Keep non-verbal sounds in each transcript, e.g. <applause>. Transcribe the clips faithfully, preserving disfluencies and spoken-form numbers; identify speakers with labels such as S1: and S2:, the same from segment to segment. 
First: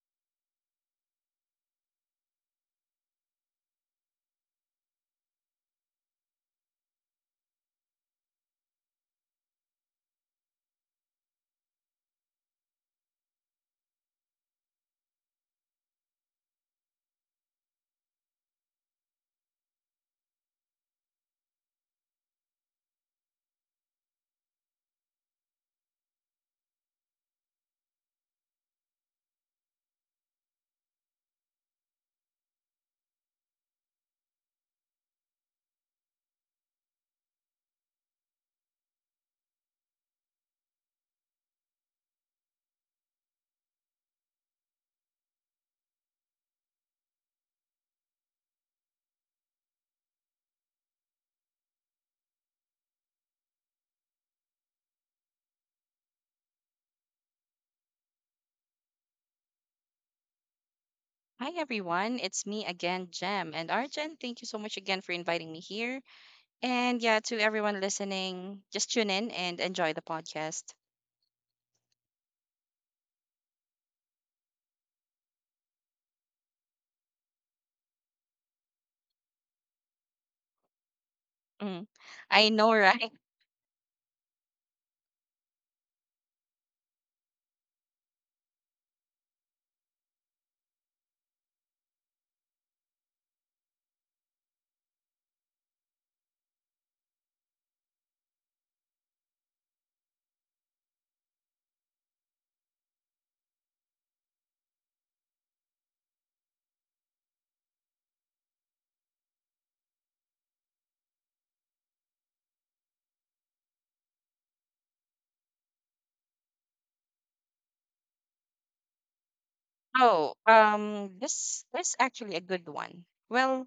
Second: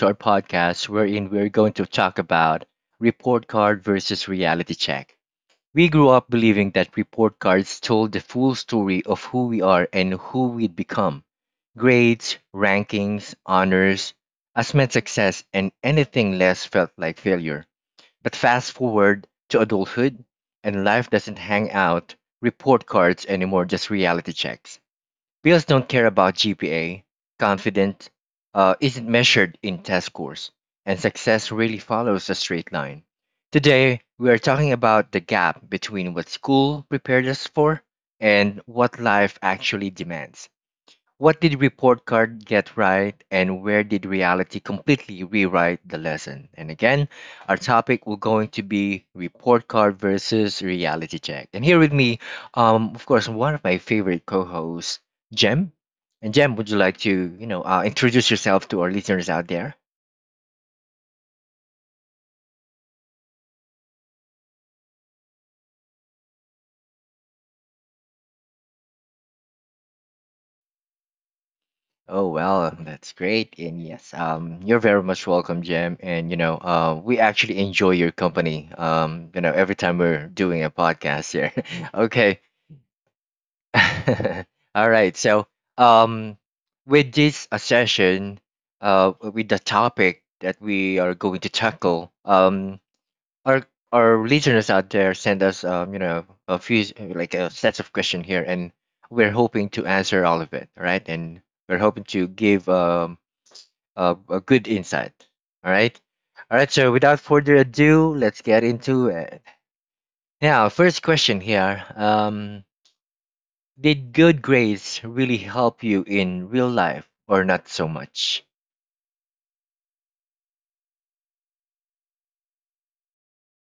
S1: to our podcast, wherein we're going to talk about report card versus reality check. We grew up believing that report cards told the full story of who we are and who we'd become. Grades, rankings, honors, us meant success, and anything less felt like failure. But fast forward to adulthood, and life doesn't hang out report cards anymore, just reality checks. Bills don't care about G P A. Confident uh, isn't measured in test scores, and success really follows a straight line. Today, we are talking about the gap between what school prepared us for and what life actually demands. What did report card get right, and where did reality completely rewrite the lesson? And again, our topic will going to be report card versus reality check. And here with me, um, of course, one of my favorite co-hosts, Jem. And Jem, would you like to, you know, uh, introduce yourself to our listeners out there?
S2: Hi everyone, it's me again, Jem and Arjen. Thank you so much again for inviting me here. And yeah, to everyone listening, just tune in and enjoy the podcast.
S1: Oh well, that's great. And yes, um, you're very much welcome, Jem. And you know, uh, we actually enjoy your company. Um, you know, every time we're doing a podcast here.
S2: Mm.
S1: <laughs> Okay.
S2: I know, right? <laughs>
S1: <laughs> All right. So, um, with this uh, session, uh, with the topic that we are going to tackle, um, our our listeners out there send us, um, you know, a few like a sets of question here, and we're hoping to answer all of it, all right? And we're hoping to give um a, a good insight. All right. All right. So, without further ado, let's get into it. Now, first question here. Um. Did good grades really help you in real life, or not so much?
S2: Oh, um, this this is actually a good one. Well,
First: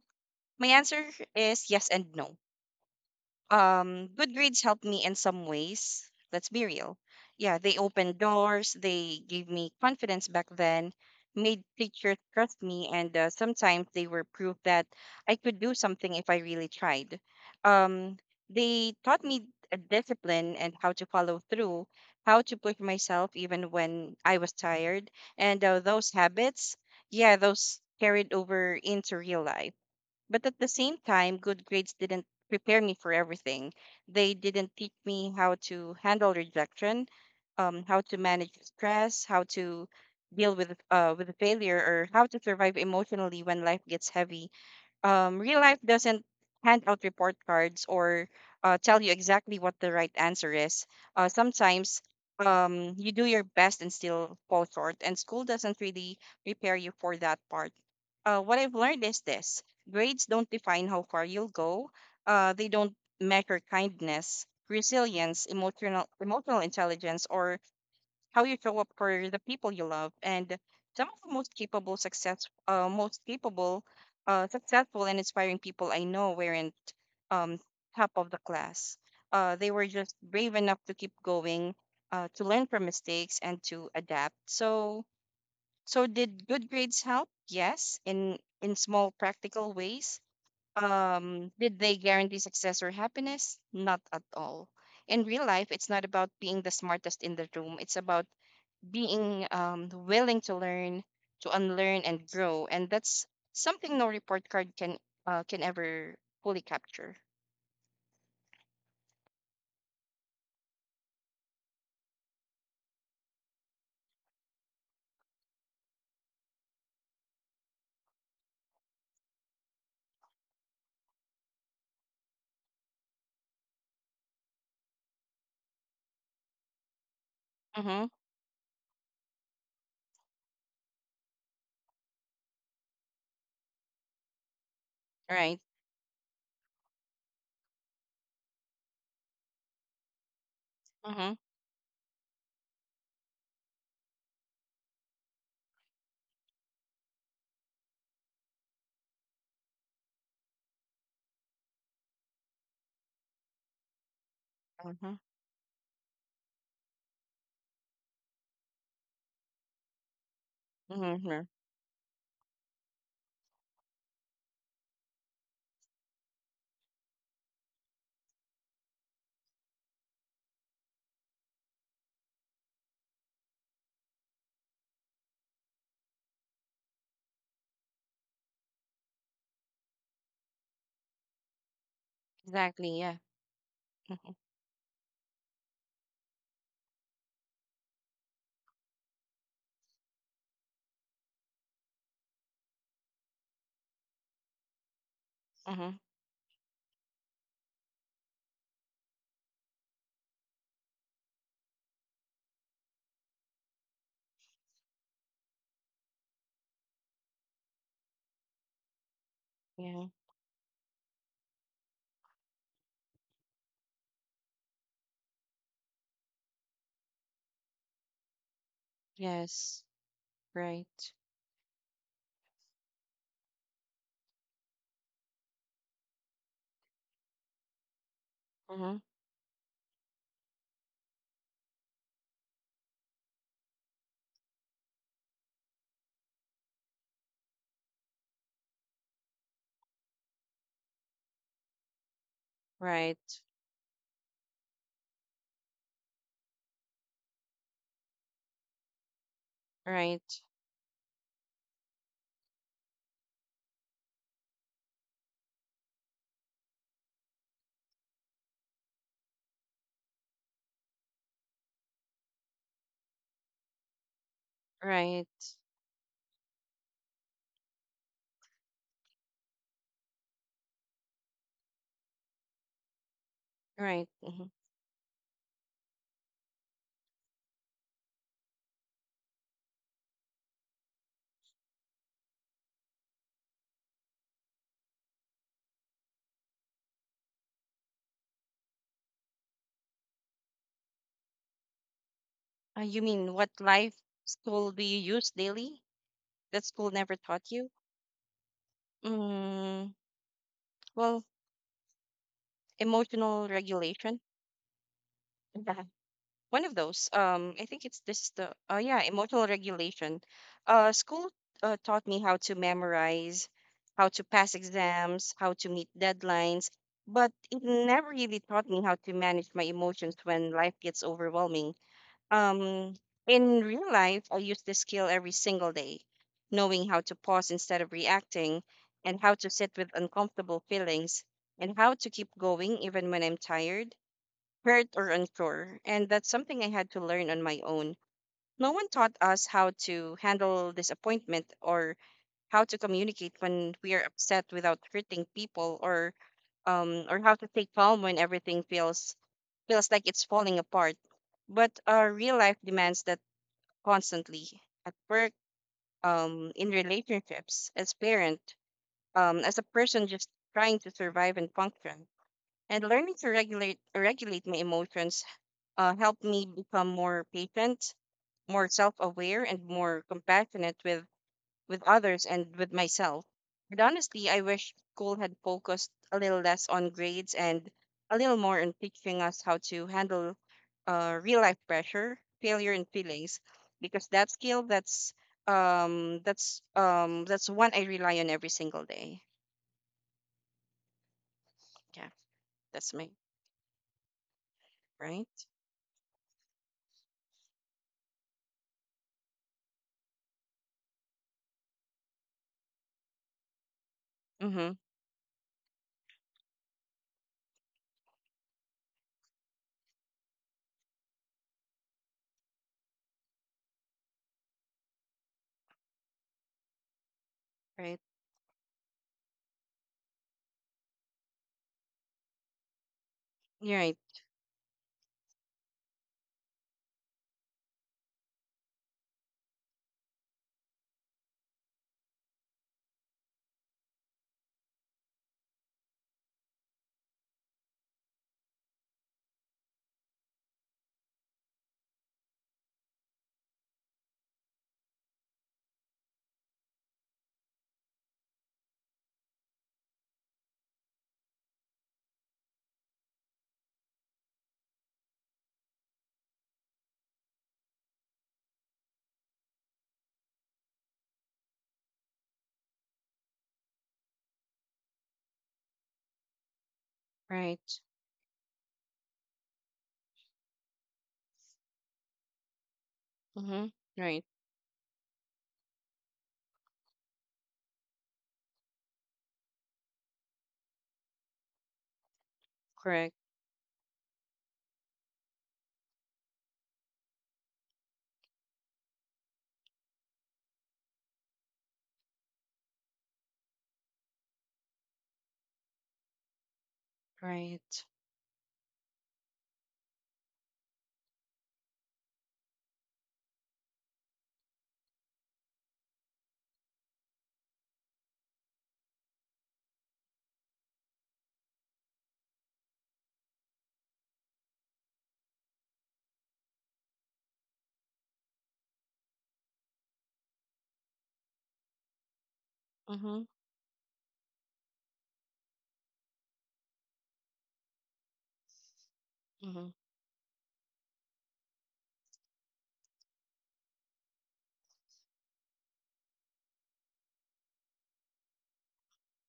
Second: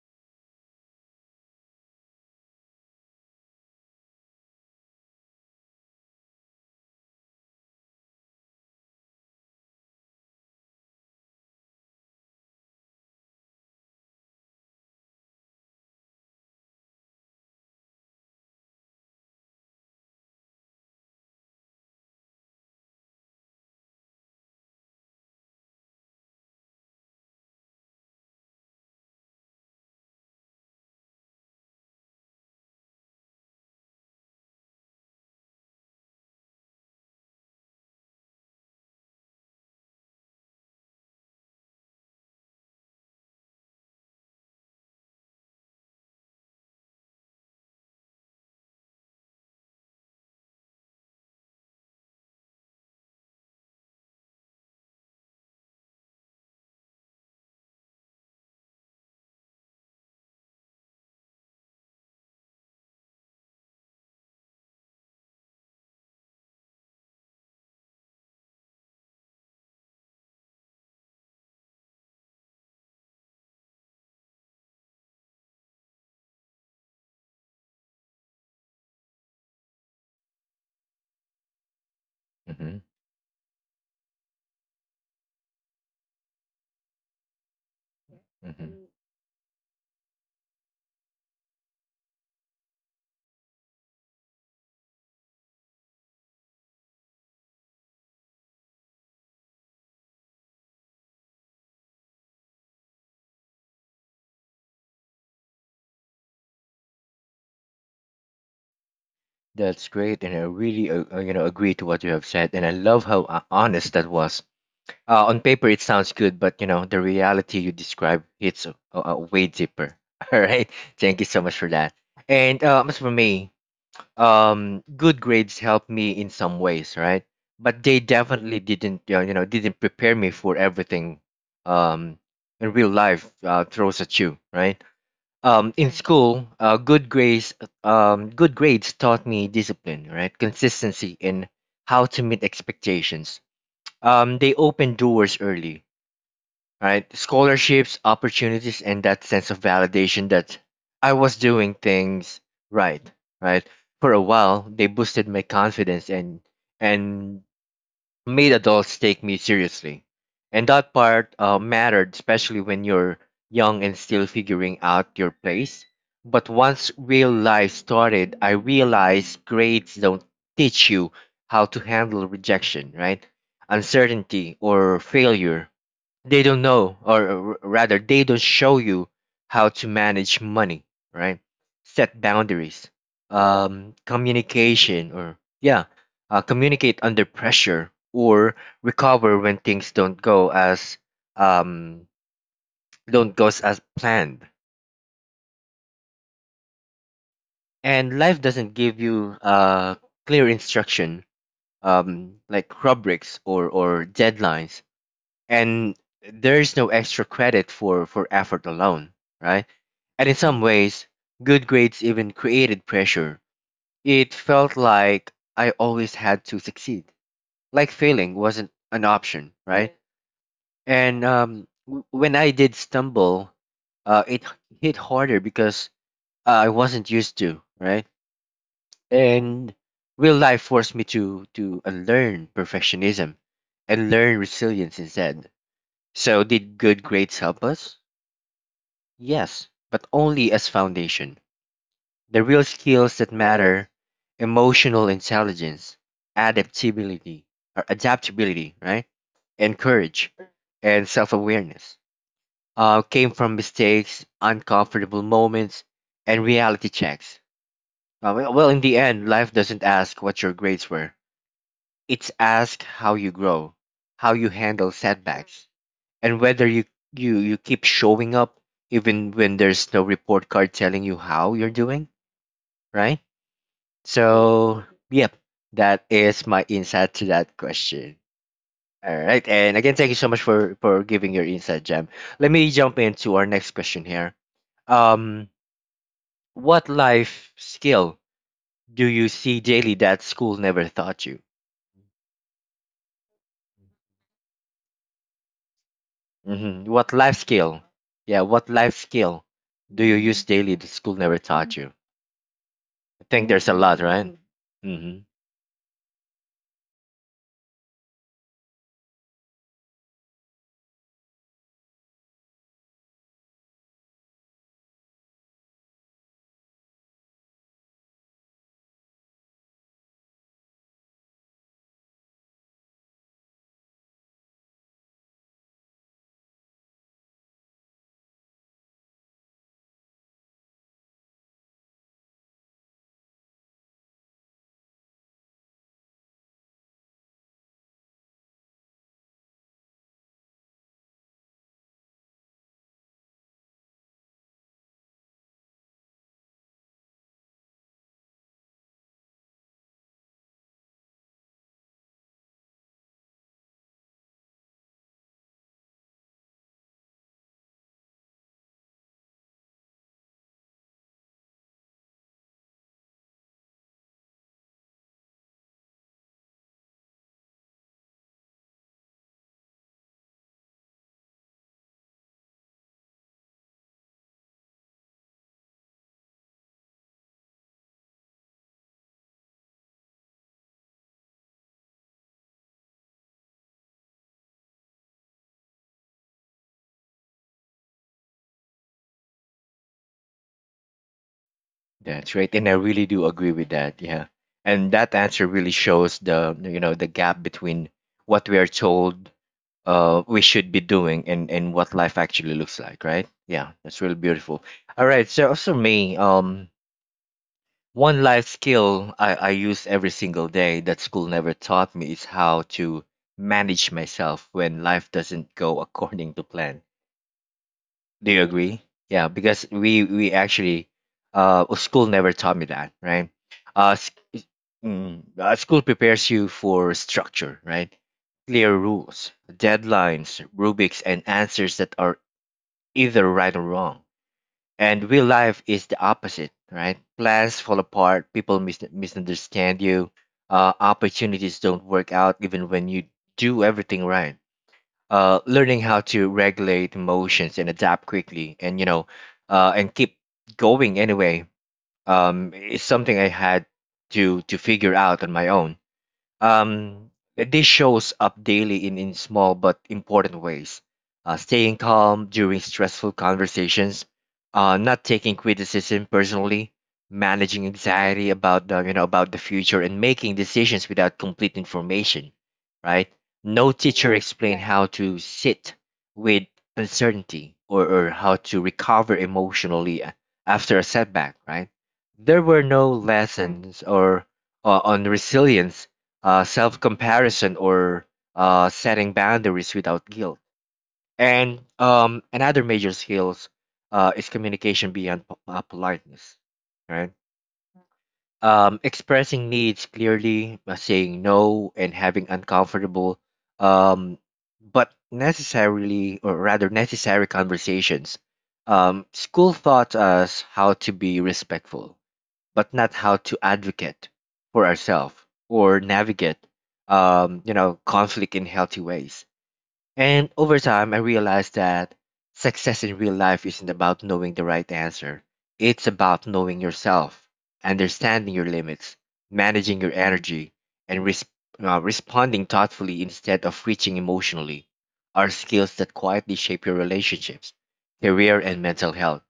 S2: my answer is yes and no. Um good grades helped me in some ways, let's be real. Yeah, they opened doors, they gave me confidence back then, made teachers trust me, and uh, sometimes they were proof that I could do something if I really tried. um they taught me a discipline and how to follow through, how to push myself even when I was tired, and uh, those habits, yeah, those carried over into real life. But at the same time, good grades didn't prepare me for everything. They didn't teach me how to handle rejection, um, how to manage stress, how to deal with uh, with failure, or how to survive emotionally when life gets heavy. Um, real life doesn't hand out report cards or uh, tell you exactly what the right answer is. Uh, sometimes um, you do your best and still fall short, and school doesn't really prepare you for that part. Uh, what I've learned is this: grades don't define how far you'll go, uh, they don't measure kindness, resilience, emotional, emotional intelligence, or how you show up for the people you love. And some of the most capable success uh, most capable uh, successful and inspiring people I know weren't um, top of the class. Uh, they were just brave enough to keep going, uh, to learn
S1: Hmm.
S2: from mistakes and to adapt. So so did good grades help? Yes, in in
S1: Hmm.
S2: small practical ways. Um, did they guarantee success or happiness? Not at all. In real life, it's not about being the smartest in the room, it's about being um, willing to learn, to unlearn and grow, and that's something no report card can uh, can ever fully capture.
S1: That's great, and I really, uh, uh, you know, agree to what you have said, and I love how uh, honest that was. Uh, on paper, it sounds good, but you know, the reality you describe hits uh, uh, way deeper. <laughs> All right, thank you so much for that. And uh, as for me, um good grades helped me in some ways, right? But they
S2: Mm-hmm.
S1: definitely didn't uh, you know didn't prepare me for everything um in real life uh, throws at you, right?
S2: Right.
S1: Um in school uh, good grades um good grades taught me discipline, right? Consistency,
S2: Mm-hmm.
S1: and how to meet expectations. Um they opened doors early, right? Scholarships, opportunities, and that sense of validation that I was doing things right, right? For a while, they
S2: Mm-hmm.
S1: boosted my confidence and and made adults take me seriously. And that part
S2: Mm-hmm.
S1: uh, mattered, especially when you're young and still figuring out your place. But once real life started, I realized grades don't teach you how to handle rejection, right? Uncertainty or failure, they don't know, or r- rather they don't show you how to manage money, right? Set boundaries,
S2: Exactly. Yeah.
S1: um communication or yeah uh, communicate under pressure, or recover when things don't go as um don't go as planned
S2: Mm-hmm. Mm-hmm.
S1: and life doesn't give you uh clear instruction, um like rubrics or or deadlines, and there's no extra credit for for effort alone, right?
S2: Yeah.
S1: And in some ways, good grades even created pressure. It felt like I always had to succeed, like failing wasn't an option,
S2: Yes.
S1: right?
S2: Right.
S1: And um, w- when I did stumble, uh, it h- hit harder because uh, I wasn't used to, right?
S2: Mm-hmm.
S1: And real life forced me to to unlearn perfectionism and learn resilience instead. So did good grades help us? Yes, but only as foundation. The real skills that
S2: Right.
S1: matter, emotional intelligence, adaptability, or adaptability, right? And courage
S2: Right.
S1: and self-awareness uh, came from mistakes, uncomfortable moments, and reality checks. Uh, well, well, in the end, life doesn't ask what your grades were. It's ask how you grow, how you handle
S2: Right.
S1: setbacks, and whether you, you, you keep showing up even when there's no report card telling you how you're doing, right?
S2: Right. Mm-hmm.
S1: So, yep, that is my insight to that question. All right, and again, thank you so much for for giving your insight, Jam. Let me jump into our next question here. Um, what life skill do you see daily that school never taught you?
S2: Uh, you mean what life school do you use daily that
S1: Hmm.
S2: school
S1: What
S2: never
S1: life
S2: taught you?
S1: skill? Yeah, what life skill
S2: Mm,
S1: do you use daily that school
S2: well,
S1: never taught you? I think
S2: emotional
S1: there's a lot,
S2: regulation.
S1: right?
S2: <laughs> One of those. Um, I think it's this the uh, yeah, emotional regulation. Uh, school uh, taught me how to memorize, how to pass exams, how to meet deadlines, but it never really taught me how to manage my emotions when life gets overwhelming. Um, in real life, I use this skill every single day: knowing how to pause instead of reacting, and how to sit with uncomfortable feelings, and how to keep going even when I'm tired, hurt or unsure, and that's something I had to learn on my own. No one taught us how to handle disappointment, or how to communicate when we are upset without hurting people, or um or how to stay calm when everything feels feels like it's falling apart. But uh, real life demands that constantly: at work, um, in relationships, as parent, um, as a person just trying to survive and function. And learning to regulate regulate my emotions uh, helped me become more patient, more self-aware, and more compassionate with with others and with myself. And honestly, I wish school had focused a little less on grades and a little more on teaching us how to handle uh, real life pressure, failure, and feelings, because that skill, that's um that's um that's one I rely on every single day. Yeah,
S1: That's right, and I
S2: that's
S1: really
S2: my
S1: do agree with that. Yeah, and that answer
S2: right.
S1: really shows the, you know, the gap between what we are told uh we should be doing and and what life actually looks like, right? Yeah, that's really beautiful.
S2: Mm-hmm.
S1: All right, so also me, um, one life skill I I use every single day that school never taught me is how to manage myself when life doesn't go <laughs> according to plan.
S2: Right.
S1: Do you agree? Yeah, because we we actually uh school never taught me that, right?
S2: You're
S1: uh,
S2: right.
S1: Mm, uh, school prepares you for structure, right? Clear rules, deadlines, rubrics, and answers that are either right or wrong. And real life is the opposite, right? Plans fall apart, people mis- misunderstand you, uh, opportunities don't work out even when you do everything right. Uh, learning how to regulate emotions and adapt quickly, and you know, uh, and keep going anyway, um, is something I had to to figure out on my own. um, this shows up daily in, in small but important ways. Uh, staying calm during stressful conversations, uh, not taking criticism personally, managing
S2: Right.
S1: anxiety about the, you know about the future, and making decisions without complete information. Right?
S2: Mm-hmm.
S1: No teacher
S2: Right.
S1: explained, right, how to sit with uncertainty, or, or how to recover emotionally a- after a setback. Right? There were no
S2: Correct.
S1: lessons or uh, on resilience, uh, self comparison, or uh, setting boundaries without guilt. And um, another major skills uh, is communication beyond po- uh, politeness, right?
S2: Right.
S1: Um, expressing needs clearly, uh, saying no, and having uncomfortable um, but necessarily, or rather necessary conversations. Um, school taught us how to be respectful but not how to advocate for ourselves or navigate um, you know conflict in healthy ways. And over time, I realized that success in real
S2: Mhm.
S1: life isn't about knowing the right answer. It's about knowing yourself, understanding your limits,
S2: Mhm.
S1: managing your energy, and res- uh, responding thoughtfully instead of reaching emotionally are skills that quietly shape your relationships, career, and mental health.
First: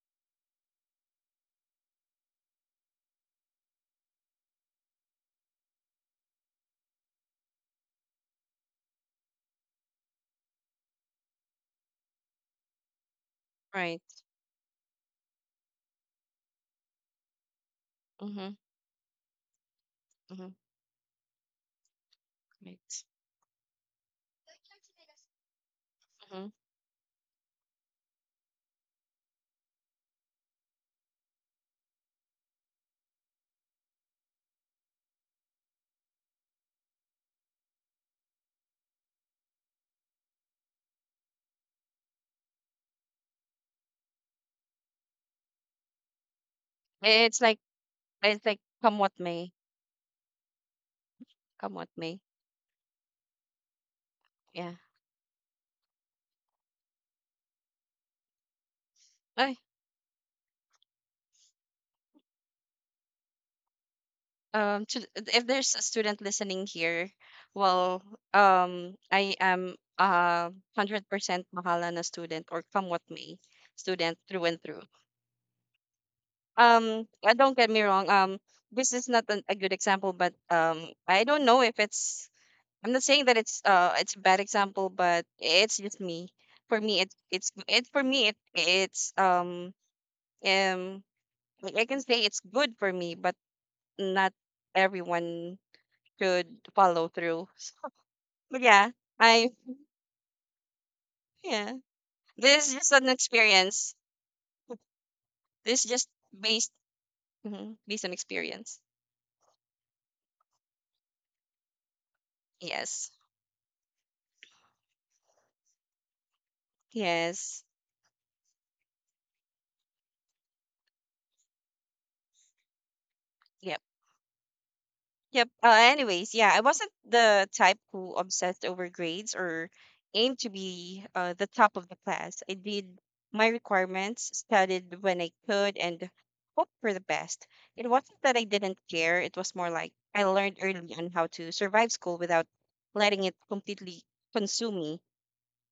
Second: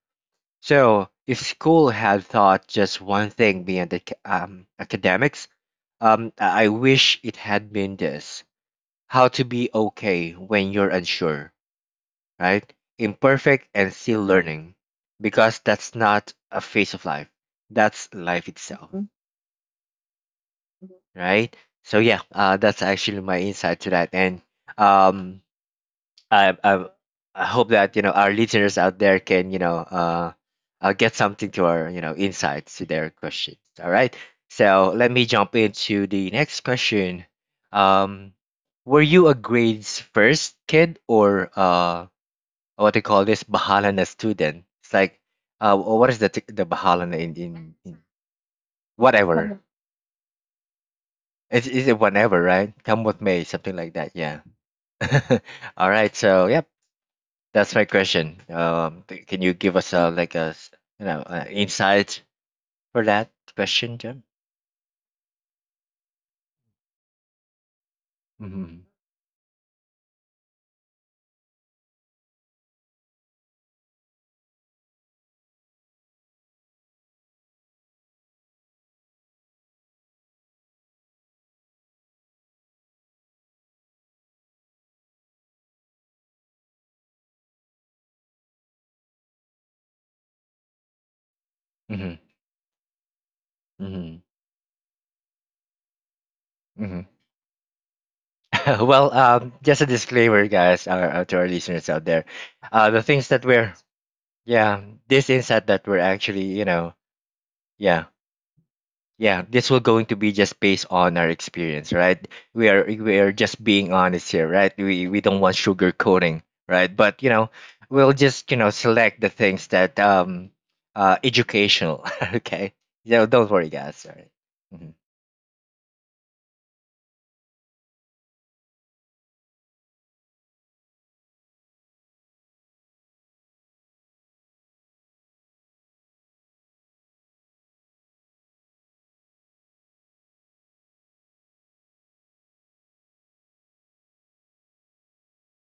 S1: So, if school had taught just one thing beyond ac- um, academics, um, I I wish it had been this: how to be okay when you're unsure, right? Imperfect and
S2: Right.
S1: still learning. Because that's not a phase of life, that's life
S2: Mhm.
S1: itself. Mhm.
S2: Mhm.
S1: Right? So, yeah, uh, that's
S2: Right.
S1: actually my insight to that. And um,
S2: Mhm.
S1: I I I hope that, you know, our listeners out there can, you know uh, uh get something to our, you know, insights to their questions. All right. So let me jump into the next question. Um, were you a grades first kid, or uh what they call this, Bahalana student? It's like uh what is the t- the Bahalana in
S2: It's
S1: in,
S2: like
S1: in
S2: it's like come what may,
S1: whatever. Is
S2: come
S1: is
S2: what
S1: it
S2: may.
S1: whatever, right? Come with me, something like that. Yeah.
S2: Yeah.
S1: <laughs> All right. So yeah. That's my question. Um, th- can you
S2: I
S1: give us uh, like a s- you know, uh, insight for that question, Jim?
S2: um to, if there's a student listening here, well,
S1: Mm-hmm.
S2: um, I am a hundred percent Mahalana student or come what may student through and through. Um, uh, don't get me wrong. Um, this is not an, a good example, but um, I don't know if it's, I'm not saying that it's uh it's a bad example, but it's just me. For me, it it's it for me it it's um um like I can
S1: Mm-hmm.
S2: say it's good for me, but
S1: Mm-hmm.
S2: not everyone should follow through. So, but
S1: Mm-hmm. <laughs>
S2: yeah,
S1: Well,
S2: I
S1: um, just a disclaimer, guys, our, uh, to our
S2: yeah.
S1: listeners out there,
S2: This is
S1: uh,
S2: just
S1: the
S2: an
S1: things that we're
S2: experience.
S1: yeah, this insight
S2: This
S1: that
S2: is
S1: we're
S2: just
S1: actually, you
S2: based,
S1: know,
S2: mhm,
S1: yeah,
S2: based on experience.
S1: yeah, this will going to be just based on our experience, right? We are
S2: Yes.
S1: we are just being honest here, right? We we don't want sugar coating, right? But you know,
S2: Yes.
S1: we'll just, you know, select the things that um uh educational. <laughs> Okay. Yeah, don't worry,
S2: Yep.
S1: guys, all right. Mhm.
S2: Yep. Uh, anyways, yeah, I wasn't the type who obsessed over grades or aimed to be uh, the top of the class. I did my requirements, studied when I could, and hoped for the best. It wasn't that I didn't care, it was more like I learned early on how to survive school without letting it completely consume me.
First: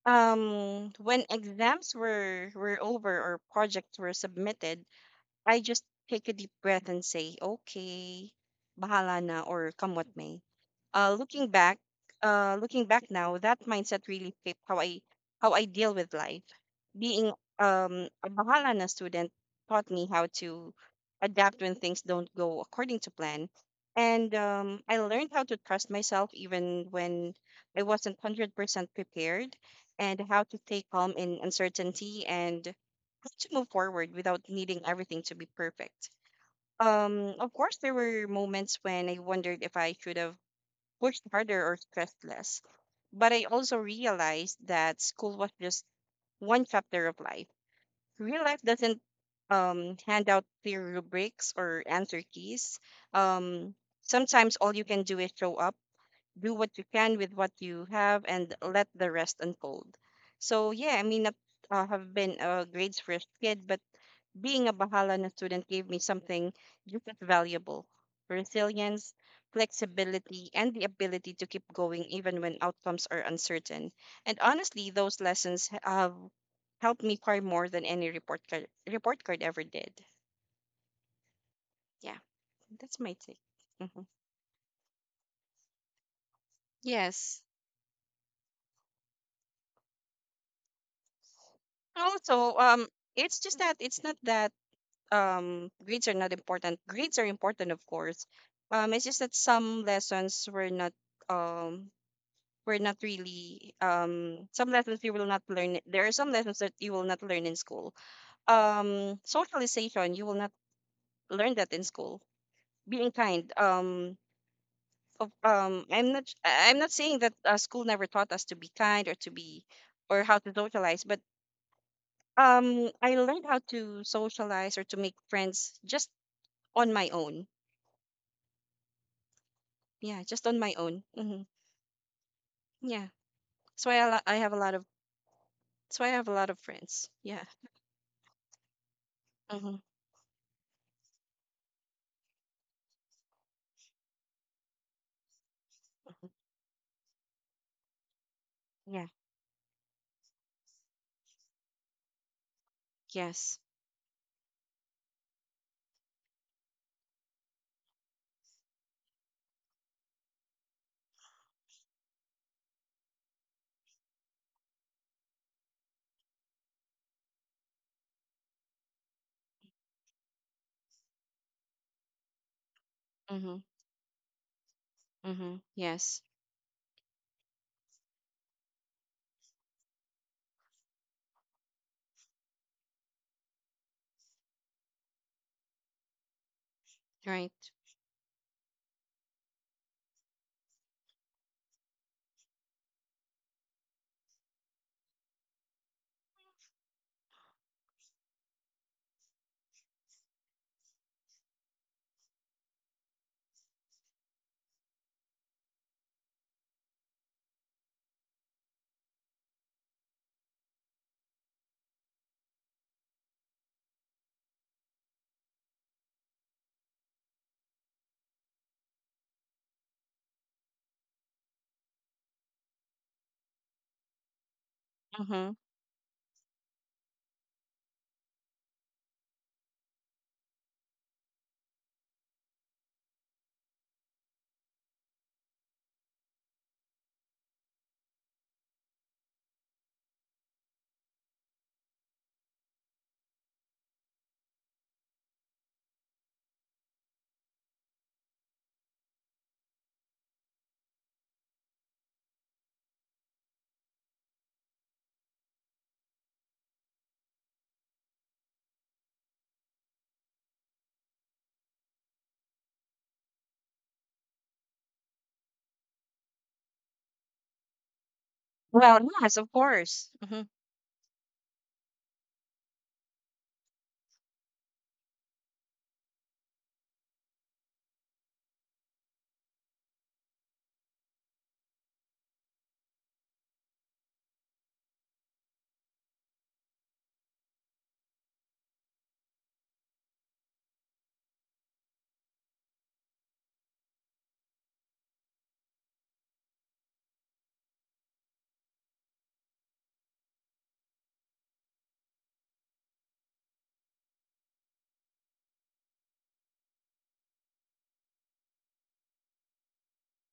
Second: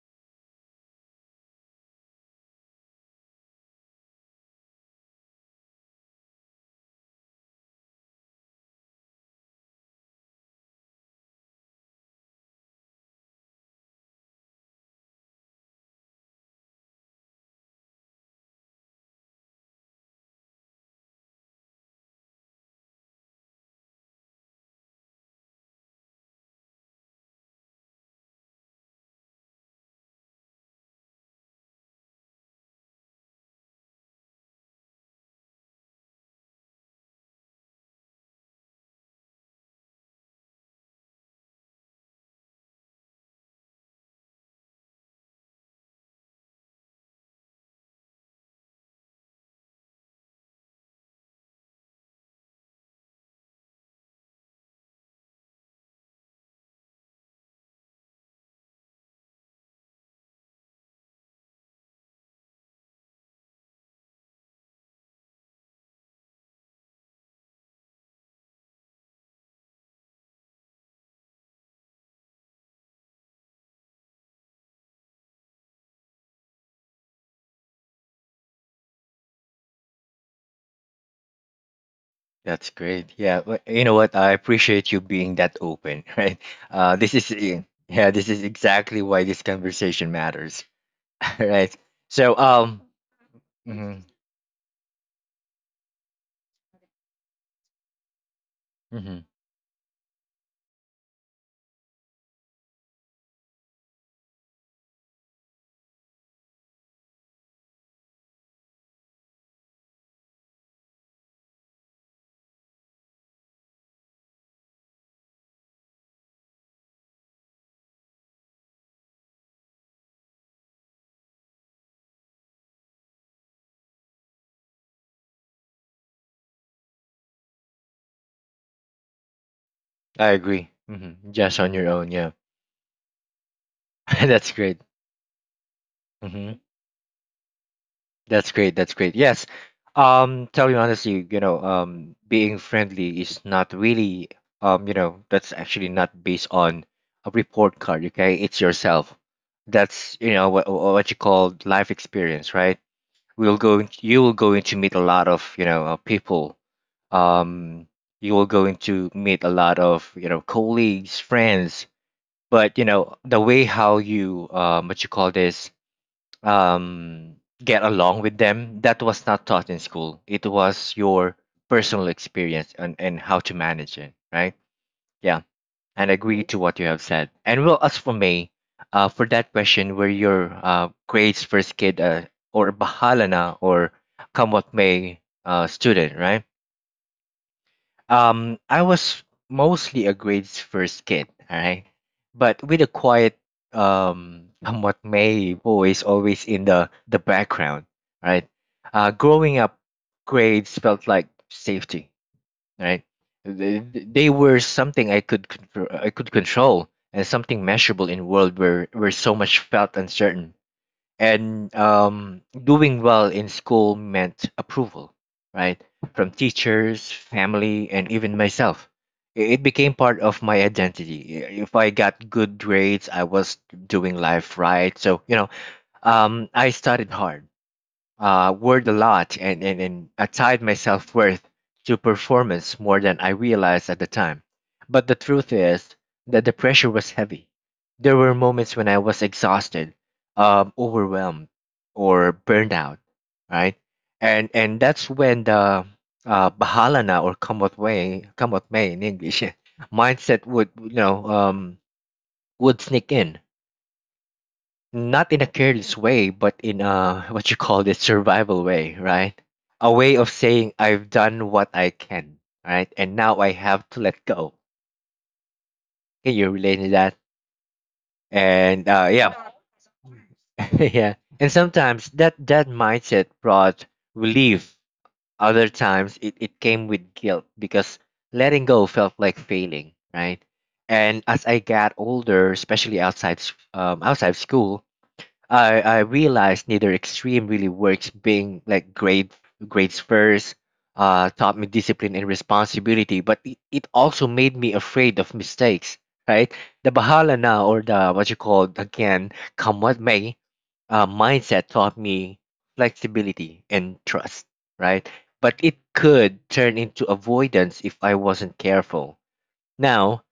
S2: Um, when exams were, were over or projects were submitted, I just take a deep breath and say, okay, bahala na or come what may. Uh, looking back, uh, looking back now, that mindset really shaped how I how I deal with life. Being um, a bahala na student taught me how to adapt when things don't go according to plan, and um, I learned how to trust myself even when I wasn't hundred percent prepared, and how to stay calm in uncertainty and to move forward without needing everything to be perfect. Um, of course, there were moments when I wondered if I should have pushed harder or stressed less, but I also realized that school was just one chapter of life. Real life doesn't um, hand out clear rubrics or answer keys. Um, Sometimes all you can do is show up, do what you can with what you have, and let the rest unfold. So yeah, I mean, I uh, have been a grades first kid, but being a Bahala student gave me something just as valuable: resilience, flexibility, and the ability to keep going even when outcomes are uncertain. And honestly, those lessons h- have helped me far more than any report card, report card ever did. Yeah,
S1: That's
S2: that's
S1: great.
S2: my
S1: Yeah.
S2: take.
S1: W- you know
S2: Hmm.
S1: what, I appreciate you being that open. <laughs> Right? uh this is
S2: Yes.
S1: eh, yeah, this is exactly why this conversation matters. <laughs> Right? so
S2: Also,
S1: um
S2: um, it's just that it's
S1: mhm,
S2: not that um grades are not important. Grades are important, of course. Um, it's just
S1: mhm,
S2: that some lessons were not um we're not really um some lessons you will not learn, there are some lessons that you will not learn in school. Um socialization, you will not learn that in school. Being kind, um of, um i'm not I- I'm not saying that uh, school never taught us to be kind or to be or how to socialize, but um I learned how to socialize or to make friends just on my own. Yeah,
S1: I
S2: just on
S1: agree.
S2: my own.
S1: Hmm.
S2: Hmm,
S1: Just on your own, yeah.
S2: yeah. so i
S1: <laughs>
S2: al- I
S1: That's
S2: have a lot
S1: great.
S2: of So I have a lot
S1: Hmm.
S2: of friends. Yeah.
S1: That's great. That's great. Yes.
S2: Hmm.
S1: Um, tell you honestly, you know, um, being friendly is not really, um, you know, that's actually not based on a report card. Okay, it's
S2: Yeah.
S1: yourself. That's, you know, what what you call life experience, right? We'll
S2: Yes.
S1: go. You will going to meet a lot of, you know, uh, people. Um, you will going to meet a lot of, you know, colleagues, friends. But you know the way how you, um, what you call this um, get along with them, that was not taught in school, it was your personal experience, and, and how to
S2: Hmm.
S1: manage it, right? Yeah.
S2: Mm-hmm.
S1: And
S2: Yes.
S1: agree to what you have said. And well, as for me, uh, for that question, were your uh, grades first kid, uh, or bahala na, or come what may uh, student, right?
S2: Right.
S1: Um, I was mostly a grades first kid, alright? But with a quiet, um, somewhat May voice always in the, the background, right? Uh, growing up, grades felt like safety, right? They, they were something I could contr- I could control and something measurable in world where, where so much felt uncertain and um, doing well in school meant approval, right? From teachers, family, and even myself. I- It became part of my identity. I- If I got good grades, I was doing life right. So, you
S2: Mm-hmm.
S1: know, um, I studied hard, uh, worried a lot and, and, and I tied my self worth to performance more than I realized at the time. But the truth is that the pressure was heavy. There were moments when I was exhausted, um, overwhelmed, or burned out, right? And and that's when the uh, bahalana or kamot way, kamot may in English, <laughs> mindset would you know um, would sneak in not in a careless way, but in a what you call it survival way, right? A way of saying I've done what I can, right? And now I have to let go. Can you relate to that? And
S2: Well,
S1: uh, yeah,
S2: yes, of course. Mm-hmm.
S1: <laughs> yeah. And sometimes that that mindset brought relief. Other times it, it came with guilt because letting go felt like failing, right? And as I got older, especially outside s- um, outside school, I I realized neither extreme really works. Being like grade grades first uh taught me discipline and responsibility, but it, it also made me afraid of mistakes. Right, the bahala na or the what you call again come what may uh, mindset taught me flexibility and trust. Right, but it could turn into avoidance if I wasn't careful. Now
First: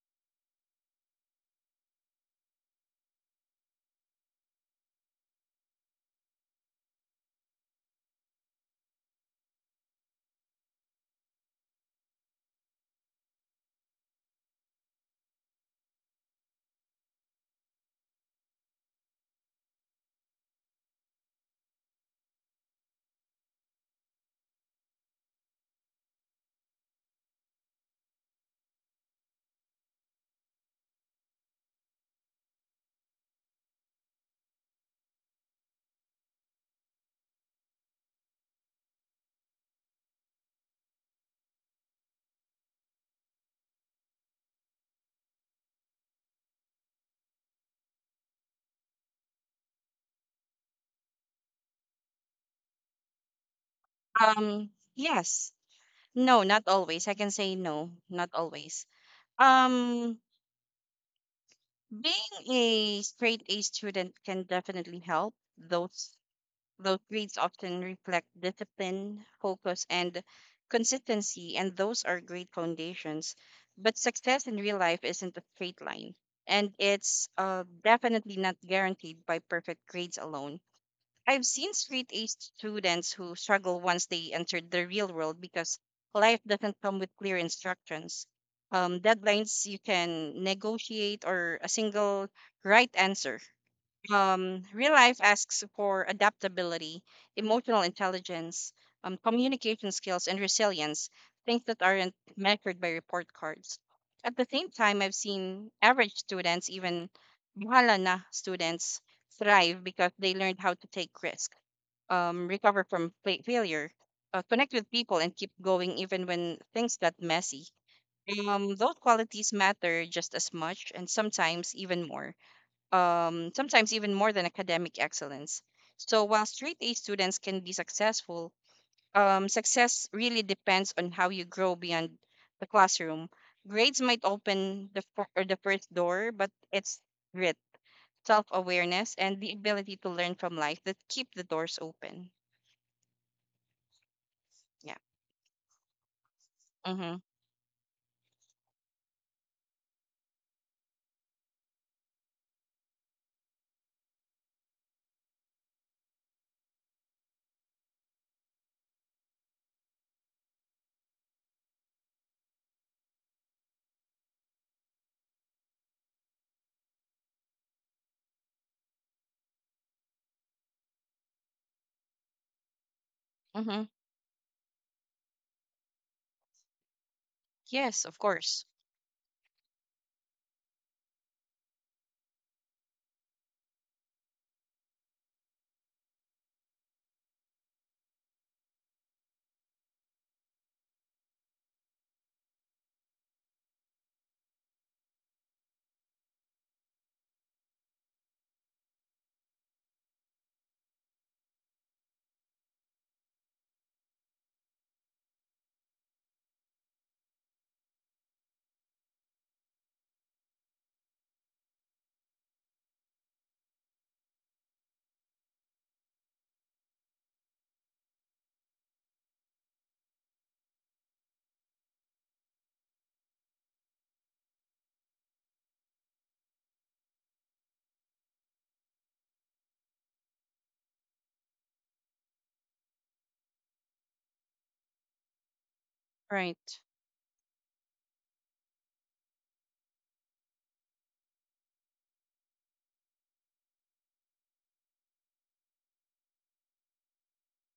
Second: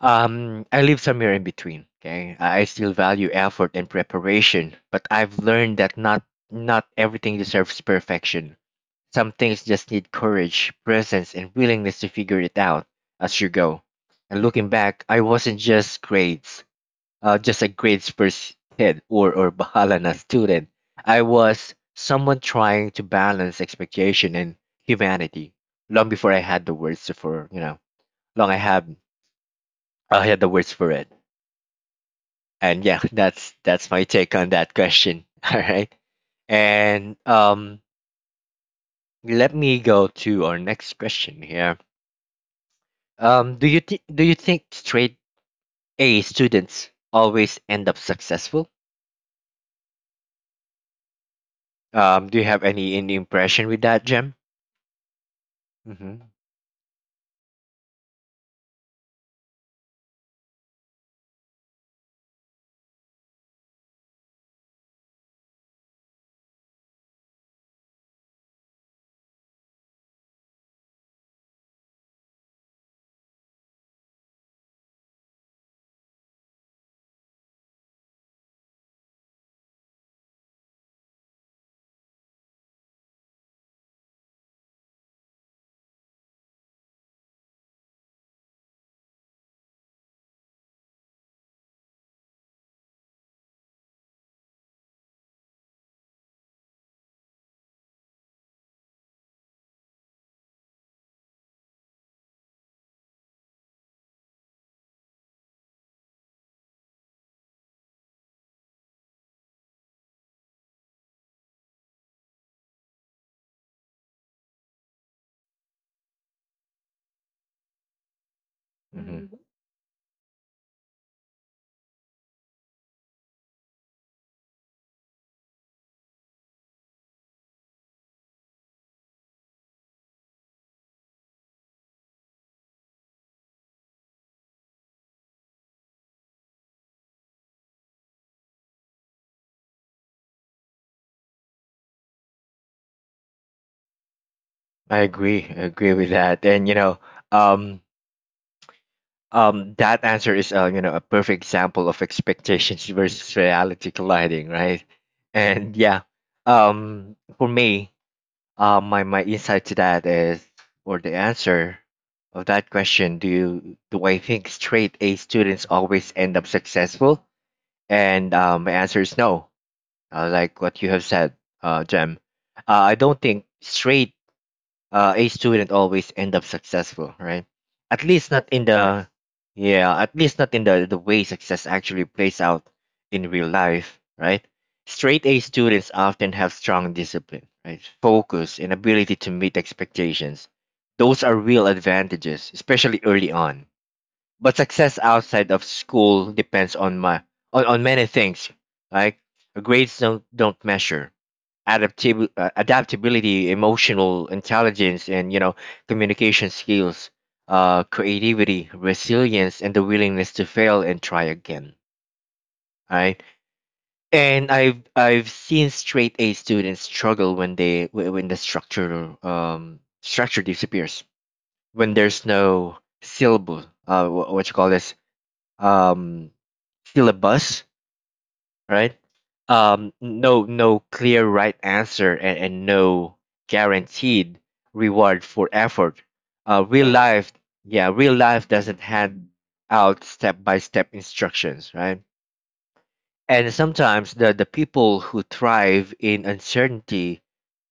S1: um, I live somewhere in between. Okay, I I still value effort and preparation, but I've learned that not not everything deserves perfection. Some things just need courage, presence, and willingness to figure it out as you go. And looking back, I wasn't just grades, uh, just a grades first kid or or bahalana student. I was someone trying to balance expectation and humanity long before I had the words for you know long I had I had the words for it. And yeah, <laughs> that's that's my take on that question. <laughs> All right. And um let me go to our next question here. Um do you think do you think straight a students always end up successful? Um do you have any any impression with that, Jem?
S2: Um, yes.
S1: Hmm. Hmm.
S2: No, not always. I can say no, not always. Um, Being a straight A student can definitely help. Those those grades often reflect discipline, focus, and consistency, and those are great foundations. But success in real life isn't a straight line, and it's uh, definitely not guaranteed by perfect grades alone. I've seen straight A students who struggle once they entered the real world, because life doesn't come with clear instructions. Um, deadlines you can negotiate, or a single right answer. Um, real life asks for adaptability, emotional intelligence, um, communication skills, and resilience, things that aren't measured by report cards. At the same time, I've seen average students, even bahala na students, thrive because they learned how to take risk, um, recover from fa- failure, uh, connect with people, and keep going even when things got messy. Um, those
S1: Mm.
S2: qualities matter just as much, and sometimes even more, um, sometimes even more than academic excellence. So while straight A students can be successful, um, success really depends on how you grow beyond the classroom. Grades might open the fir- or the first door, but it's grit, self awareness, and the ability to learn from life that keep the doors open. Yeah.
S1: I agree, I agree with that. And you know,
S2: Mhm.
S1: um um that answer is uh, you know, a perfect example of expectations versus reality colliding, right? And yeah, um for me, Uh, my my insight to that is, or the answer of that question, do you do I think straight A students always end up successful? And um, my answer is no. Uh, like what you have said, uh, Jem. Uh, I don't think
S2: Mhm.
S1: straight uh, a student always end up successful, right?
S2: Yes,
S1: At
S2: of
S1: least not
S2: course.
S1: in the Yeah, at least not in the the way success actually plays out in real life, right? Straight A students often have strong discipline, right? Focus and ability to meet expectations. Those are real advantages, especially early on. But success outside of school depends on my on, on many things, like grades don't don't measure adaptib- uh, adaptability, emotional intelligence, and you know, communication skills, uh, creativity, resilience, and the willingness to fail and try again. Right, and I've I've seen straight A students struggle when they wh- when the structure um structure disappears, when there's no syllable uh wh- what you call this um syllabus, right? Um, no, no clear right answer, and, and no guaranteed reward for effort. Uh,
S2: Right.
S1: real life, yeah, real life doesn't hand out step by step instructions, right? And sometimes the, the people who thrive in uncertainty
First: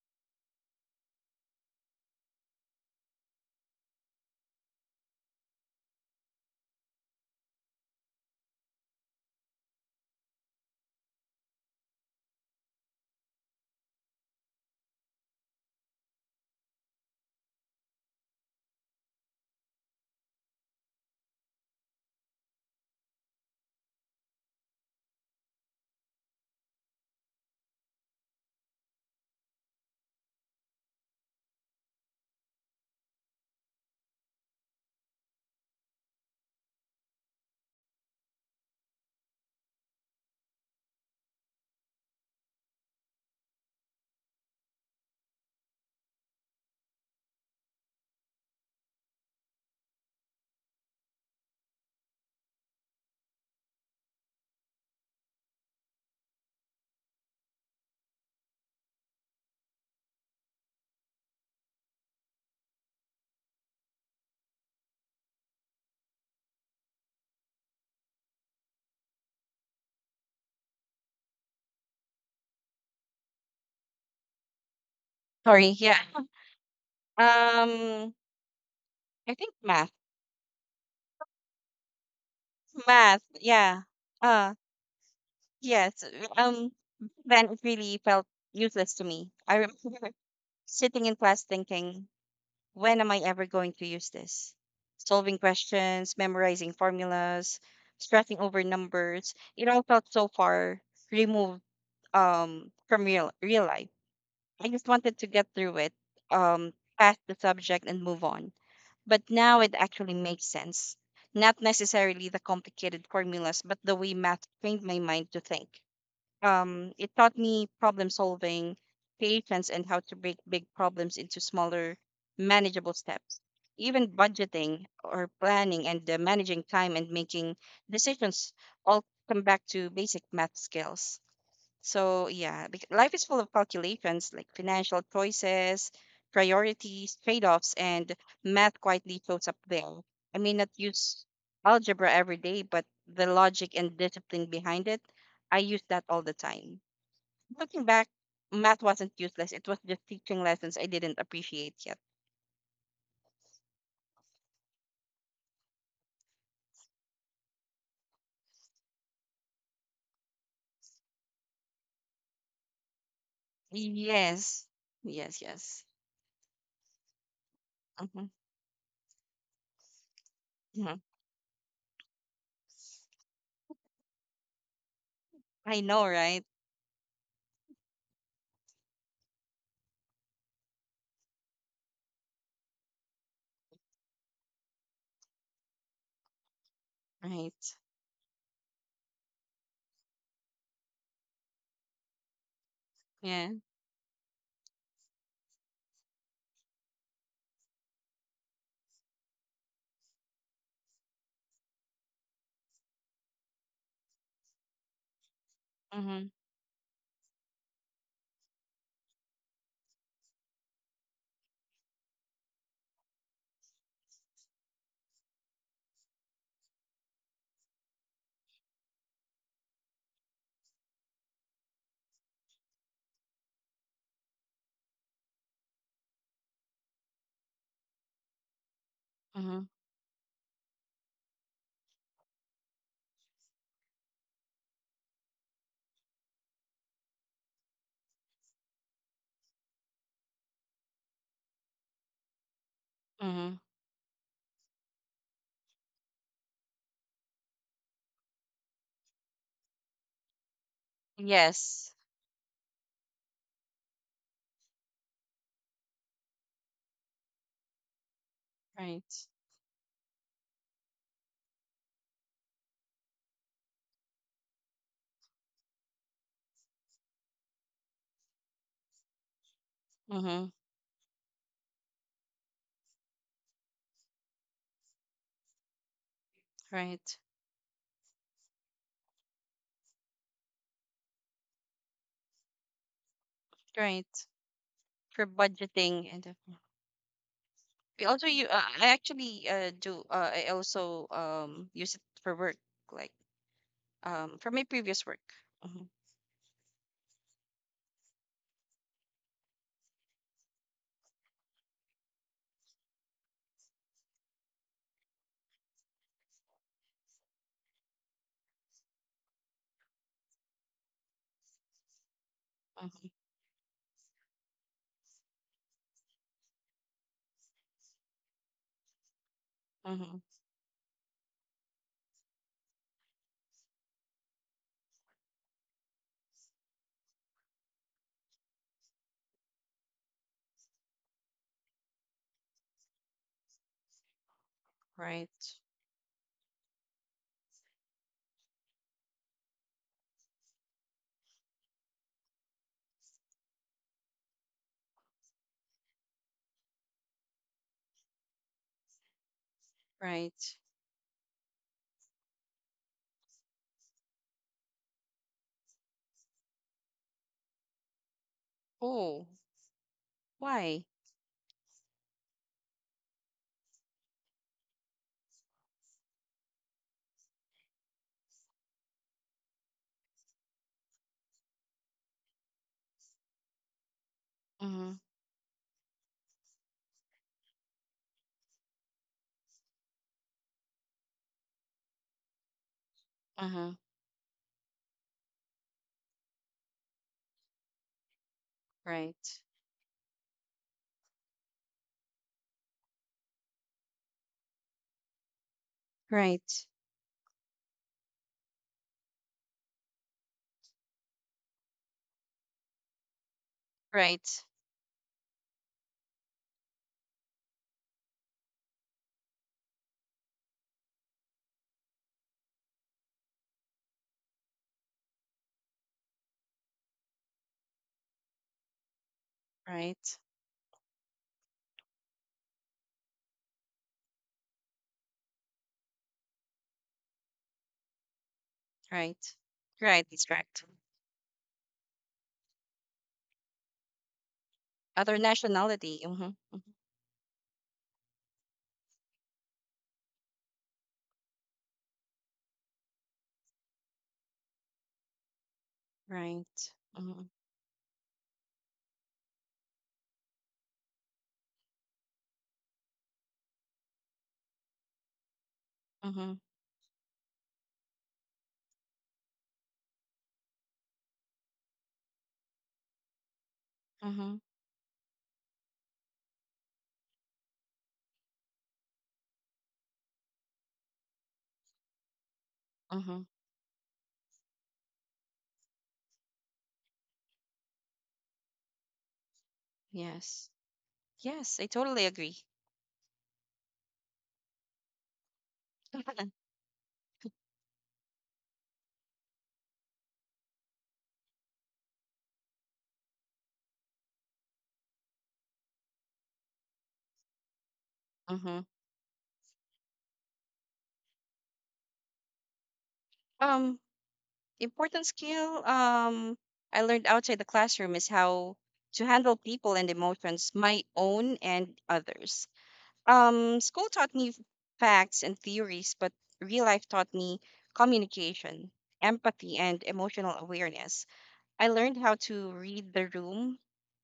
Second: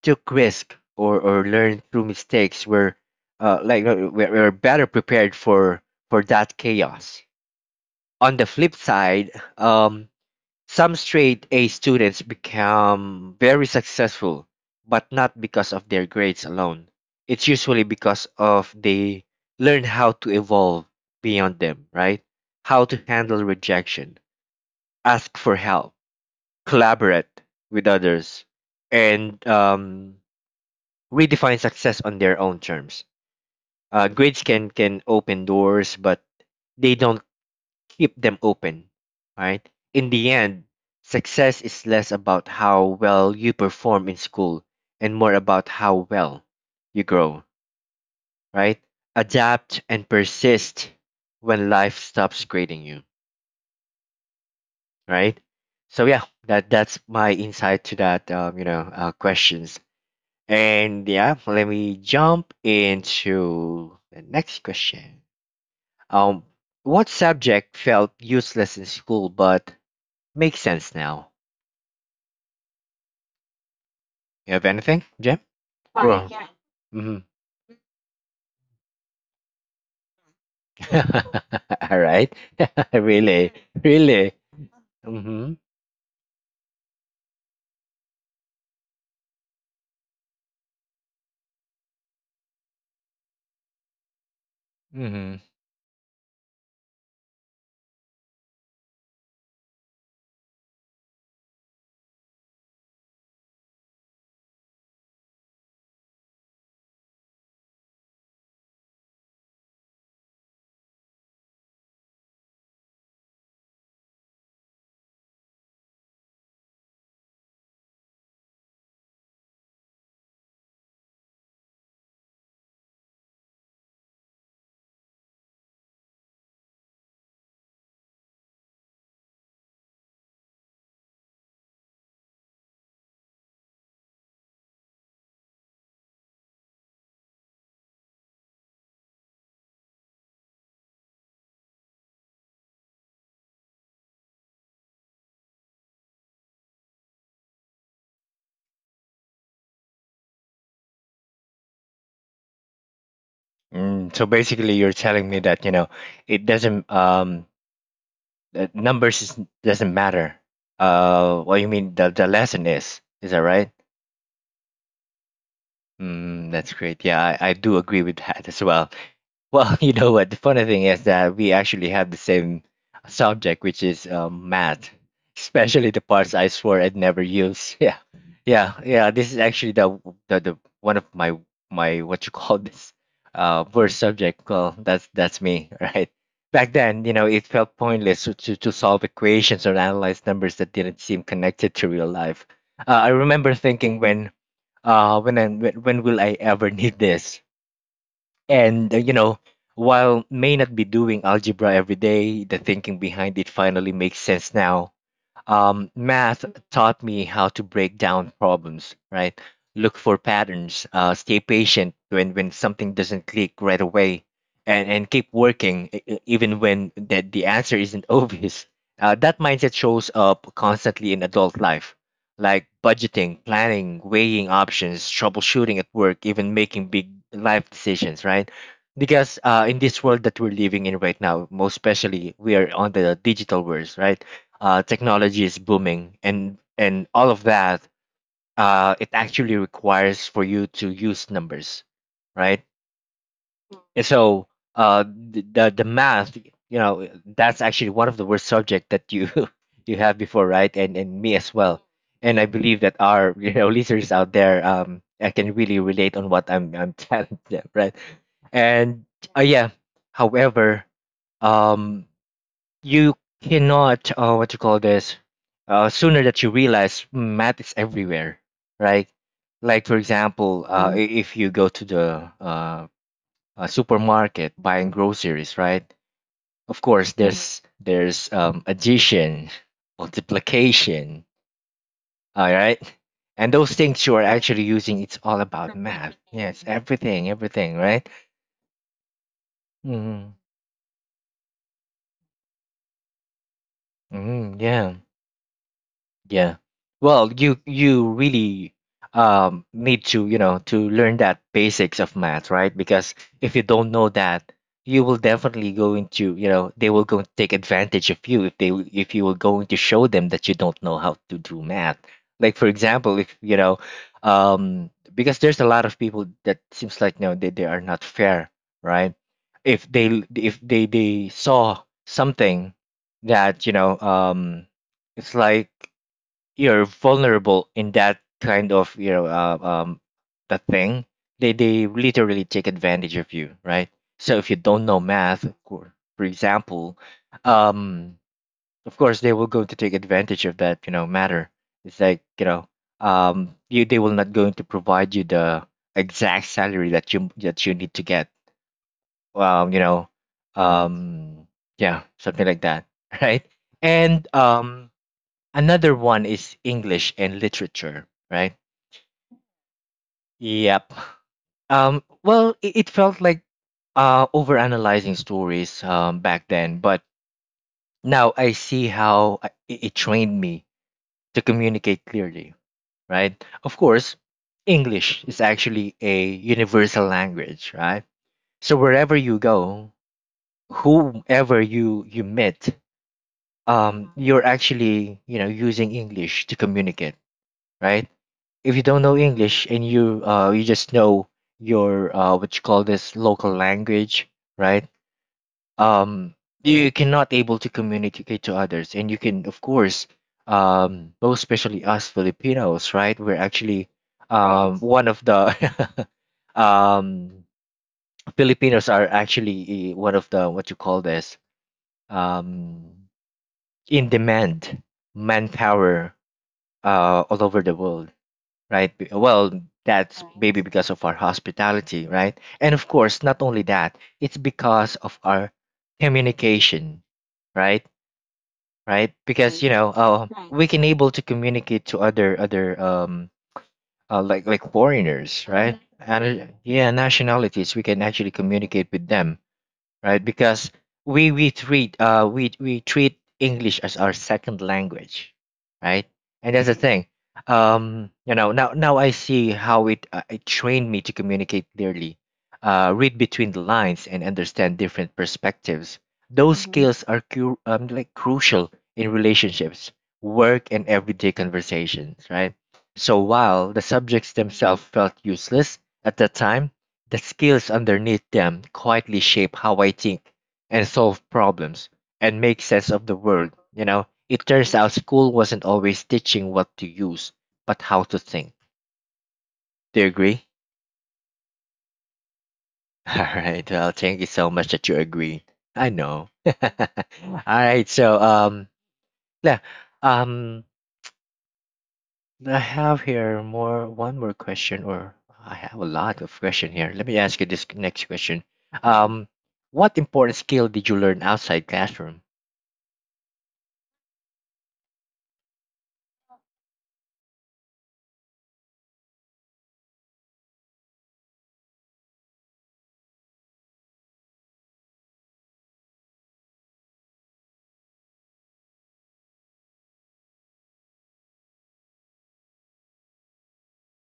S1: took risk, or, or learned through mistakes were uh, like uh, were, were better prepared for for that chaos. On the flip side, um, some straight-A students become very successful, but not because of their grades alone. It's usually because of they learn how to evolve beyond them, right? How to handle rejection, ask for help, collaborate with others, and um, redefine success on their own terms. Uh, grades can can open doors, but they don't keep them open, right? In the end, success is less about how well you perform in school and more about how well you grow, right? Adapt and persist when life stops grading you, right? So yeah, that that's my insight to that, um, you know uh, questions. And yeah, let me jump into the next question. Um, what subject felt useless in school but makes sense now? You have anything, Jim?
S2: Sorry. Yeah. <laughs>
S1: Mm-hmm.
S2: Um, I think math.
S1: <laughs> All right. <laughs>
S2: Math.
S1: Really?
S2: Yeah.
S1: Really?
S2: Uh.
S1: Mm-hmm.
S2: Yes, uh, um, then it really felt useless to me. I remember <laughs> sitting in class thinking, when am I ever going to use this? Solving
S1: Mm-hmm.
S2: questions, memorizing formulas, stressing over numbers. It all felt so far removed um, from real, real life. I just wanted to get through it, um, pass the subject, and move on. But now it actually makes sense. Not necessarily the complicated formulas, but the way math trained my mind to think. Um, it taught me problem solving, patience, and how to break big problems into smaller, manageable steps. Even budgeting or planning, and uh, managing time, and making decisions, all come back to basic math skills. So yeah, bec- life is full of calculations, like financial choices, priorities, trade-offs, and math quietly shows up there. I may not use algebra every day, but the logic and discipline behind it, I use that all the time. Looking back, math wasn't useless. It was just teaching lessons I didn't appreciate yet.
S1: Mm, so basically, you're telling me that, you know, it doesn't, um, that numbers is, doesn't matter. Uh, what you mean the, the lesson is, is that right?
S2: Yes, yes, yes.
S1: Mm, that's great. Yeah, I, I do agree with
S2: Hmm.
S1: that as well. Well, <laughs> you know what? The funny thing
S2: Hmm.
S1: is that we actually have the same subject, which is um, math,
S2: I
S1: especially the
S2: know,
S1: parts
S2: right?
S1: I swore I'd never use. <laughs> Yeah, yeah, yeah. This is actually the the, the one of my my what you call <laughs> this uh worst subject. Well, that's that's me, <laughs> right? Back then, you know, it
S2: Right.
S1: felt pointless to to, to solve equations or analyze numbers that didn't seem connected to real life. Uh, I
S2: Yeah.
S1: remember thinking when uh when I, when when will I ever <laughs> need this? And, uh, you know, while may not be doing algebra every day, the thinking behind it finally makes sense now. Um,
S2: Mm-hmm.
S1: math taught me how to break down problems, right? Look for patterns, uh, stay patient when, when something doesn't click right away, and, and keep working e- e- even when the, the answer isn't <laughs> obvious. Uh, that mindset shows up constantly in adult life, like budgeting, planning, weighing options, troubleshooting at work, even making big life decisions, right? Because
S2: Mm-hmm.
S1: uh, in this world that we're living in right now, most especially we are on the digital world, right? Uh, technology is booming and and all of that, uh, it actually requires for you to use numbers, right?
S2: Mm-hmm.
S1: And so uh, the, the the math, you know, that's actually one of the worst subject that you <laughs> you have before, right? and and me as well.
S2: Yes.
S1: And I believe that our <laughs> you know, listeners out there, um I can really relate on what I'm I'm <laughs> telling them, right? And
S2: Right.
S1: uh, yeah, however, um you cannot, uh, what you call this, uh, sooner that you realize, mm, math is everywhere, right? Like for
S2: Mm-hmm.
S1: example, uh, i- if you go to the uh, uh, supermarket buying groceries, right? Of course
S2: Right,
S1: there's there's um, addition, multiplication, all right? And those things you are
S2: right.
S1: actually using, it's
S2: For
S1: all about
S2: budgeting
S1: math.
S2: and uh,
S1: Yes, everything everything,
S2: we
S1: right?
S2: also you uh, I actually uh, do uh,
S1: Mm-hmm.
S2: I also um use it for work, like um for
S1: Mm-hmm.
S2: my
S1: Yeah.
S2: previous work. Mm-hmm,
S1: Yeah. Well, you you really um need to, you know, to learn that basics of math, right? Because if you don't know that, you will definitely go into, you know, they will go and take advantage of you if they w- if you were going to show them that you don't know how to do math. Like for example,
S2: mm-hmm,
S1: if you know, um because there's a lot of people that seems like no, they, they are not fair, right? If they
S2: mm-hmm.
S1: l- if they they saw something that, you know, um it's like you're vulnerable in that kind of, you know, uh, um that thing, they they literally take advantage of you, right? So if you don't know
S2: Right,
S1: math, for for example, um of course they will go to take advantage of that, you know, matter. It's like, you know, um you they will not going to provide you the exact salary that you that you need to get, um you know
S2: right.
S1: um yeah, something like that, <laughs> right? And um another one is English and literature, right?
S2: Oh, why?
S1: Yep. Um, well, it, it felt like uh, overanalyzing stories um, back then, but now I see how I- it, it trained me to communicate clearly, right? Of course,
S2: Mm-hmm,
S1: English is actually a universal language, right? So wherever you go, whoever you you meet,
S2: mm-hmm.
S1: um, you're actually, you know, using English to communicate, right? If you don't know
S2: Right,
S1: English and you uh you just know your uh what you call this local language, right? Um,
S2: right,
S1: you cannot able to communicate to others, and you can of course, um most especially us Filipinos, right? We're actually
S2: right,
S1: um one of the <laughs> um Filipinos are actually, eh, one of the what you call this, um in demand manpower uh all over the world, right? Be- Well,
S2: right,
S1: that's Right. maybe because of our hospitality, right? And of course, not only that, it's because of our communication, right? Right?
S2: right,
S1: Because, you Right. know,
S2: right. It's
S1: uh, Right.
S2: correct.
S1: we can able to communicate to other other um uh, like like
S2: Other
S1: foreigners, right?
S2: nationality.
S1: And
S2: Mm-hmm,
S1: uh,
S2: mm-hmm.
S1: yeah, nationalities, we can actually communicate with them, right? Because we we treat uh we we treat English as our second language, right?
S2: Right.
S1: And that's the thing.
S2: Mm-hmm,
S1: Um, you know, now now I see how it uh, it trained me to communicate clearly, uh, read between the lines, and understand different perspectives.
S2: mm-hmm,
S1: Those hmm skills are cu- um, like crucial in relationships, work, and everyday conversations, right? So while the subjects
S2: mm-hmm,
S1: themselves felt useless at that time, the skills underneath them quietly shape how I think and solve problems and make sense of the
S2: mm-hmm.
S1: world. You know, it turns out school wasn't always teaching what to use, but how to think. Do you agree?
S2: Yes, yes. I totally agree.
S1: <laughs> All right. Well, thank you so much that you agree. I know.
S2: <laughs>
S1: <laughs> All right. So, um, yeah, um, I have here more one more question, or I have a lot of question here. Let me ask you this next question.
S2: Mm-hmm.
S1: Um, what important skill did you learn outside classroom?
S2: Um, Important skill um I learned outside the classroom is how to handle people and emotions, my own and others. Um, school taught me facts and theories, but real life taught me communication, empathy, and emotional awareness. I learned how to read the room,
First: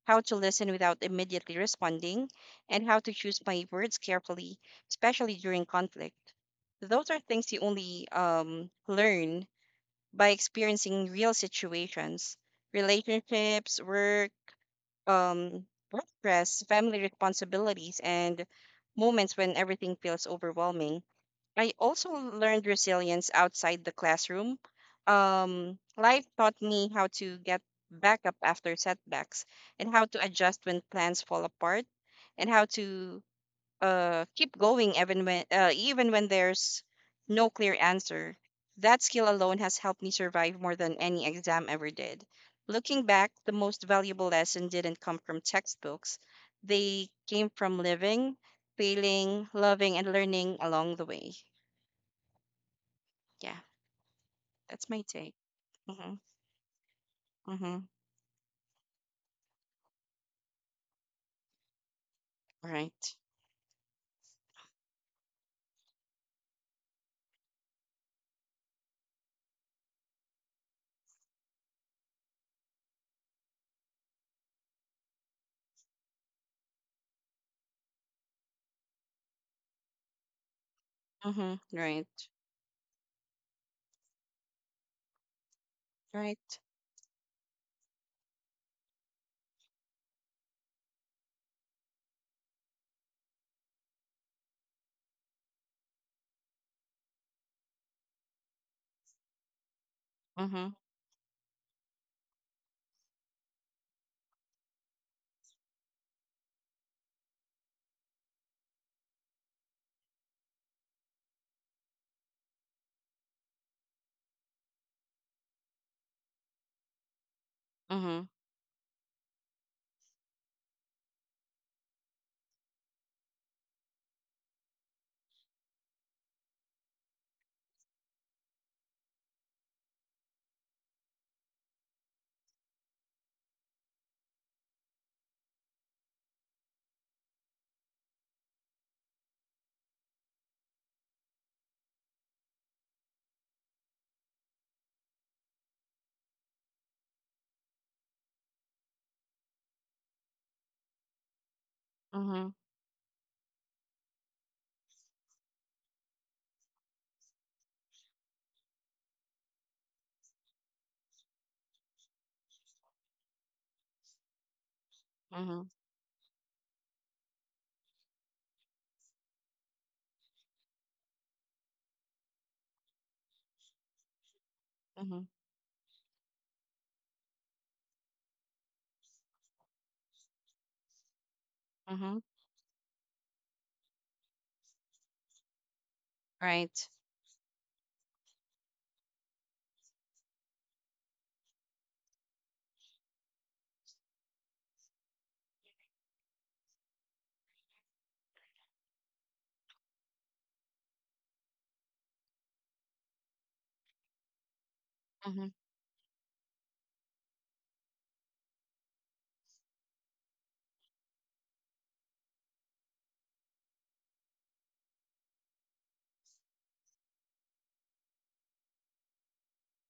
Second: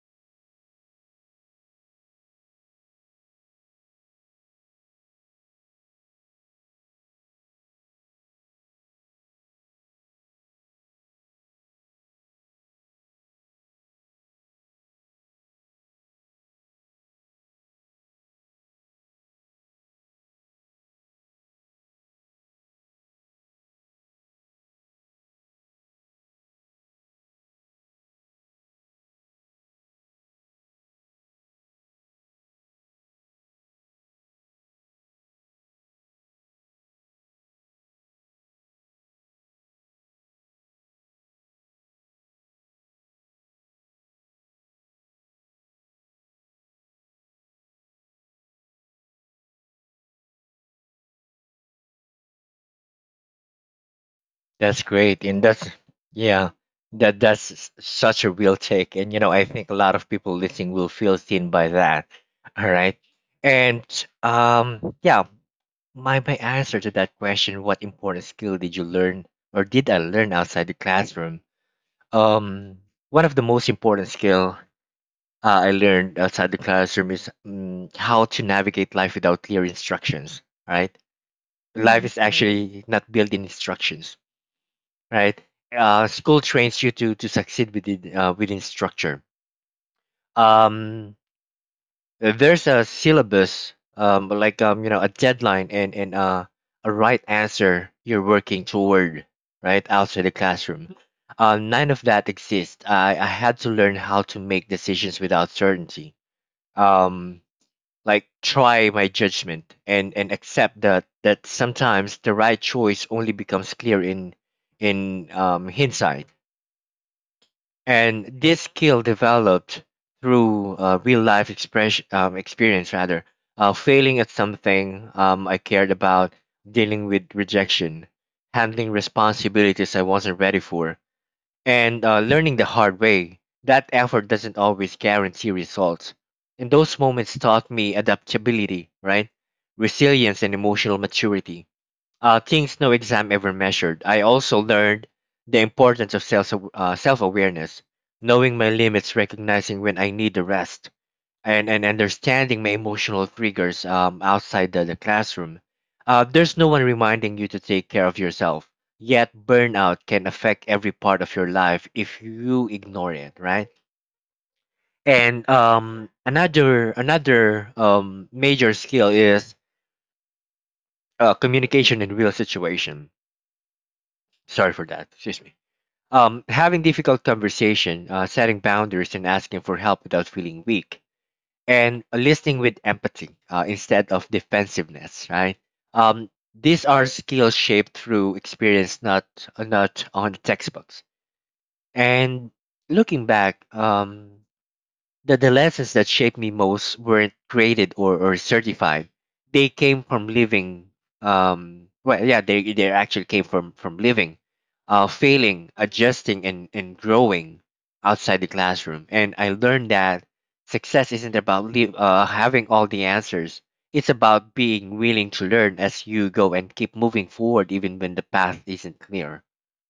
S2: how to listen without immediately responding, and how to choose my words carefully, especially during conflict. Those are things you only um, learn by experiencing real situations, relationships, work, um, work stress, family responsibilities, and moments when everything feels overwhelming. I also learned resilience outside the classroom. Um, life taught me how to get back up after setbacks, and how to adjust when plans fall apart, and how to uh, keep going even when uh, even when there's no clear answer. That skill alone has helped me survive more than any exam ever did. Looking back, the most valuable lesson didn't come from textbooks. They came from living, failing, loving, and learning along the way. Yeah,
S1: That's
S2: that's my
S1: great,
S2: take.
S1: and that's
S2: Mm-hmm.
S1: yeah, that that's s-
S2: Mm-hmm.
S1: such a real take, and you know I think a lot of people listening will feel seen by that. <laughs> All right,
S2: Right.
S1: and um, yeah, my my answer to that question: what important skill did you learn, or did I learn outside the classroom? Um, one of the most important skill uh, I learned outside the classroom is um, how to navigate life without clear instructions. All right,
S2: Mm-hmm.
S1: life is
S2: Right.
S1: actually not built in instructions, right? Uh, school
S2: Right.
S1: trains you to to succeed within uh, within structure. Um, there's a syllabus, um, like um, you know, a deadline and and uh, a right answer you're working toward, right outside the
S2: Mm-hmm.
S1: classroom. Uh, none of that exists. I I had to learn how to make decisions without certainty. Um, like try my judgment and and accept that that sometimes the right choice only becomes clear in in um hindsight,
S2: Mm-hmm.
S1: and this skill developed through uh, real life expression, um, experience rather uh, failing at something um, I cared about, dealing with rejection, handling responsibilities I wasn't ready for, and uh, learning the hard way that effort doesn't always guarantee results. And those moments taught me adaptability, right? Resilience and emotional maturity, uh, things no exam ever measured. I also learned the importance of self uh, self awareness, knowing my limits, recognizing when I need the rest, and and
S2: Mm-hmm.
S1: understanding my emotional triggers um, outside the, the classroom. Uh, there's no one reminding you to take care of yourself. Yet burnout can affect every part of your life if you ignore it, right? And
S2: Mm-hmm.
S1: um, another another um, major skill is uh, communication in real situation. Sorry for that.
S2: Mm-hmm.
S1: Excuse me. Um, having difficult conversation, uh, setting boundaries, and asking for help without feeling weak, and
S2: Mm-hmm.
S1: listening with empathy uh, instead of defensiveness, right? Um, these
S2: Right.
S1: are skills shaped through experience, not uh, not on the textbooks. And looking back, um, the, the lessons that shaped me most weren't created or, or certified. They came from living. Um, well, yeah, they, they actually came from, from living, uh,
S2: Mm-hmm.
S1: failing, adjusting, and, and growing outside the classroom. And I learned that success isn't about live, uh, having all the answers. It's about being willing to learn as you go and keep moving forward even when the path isn't clear,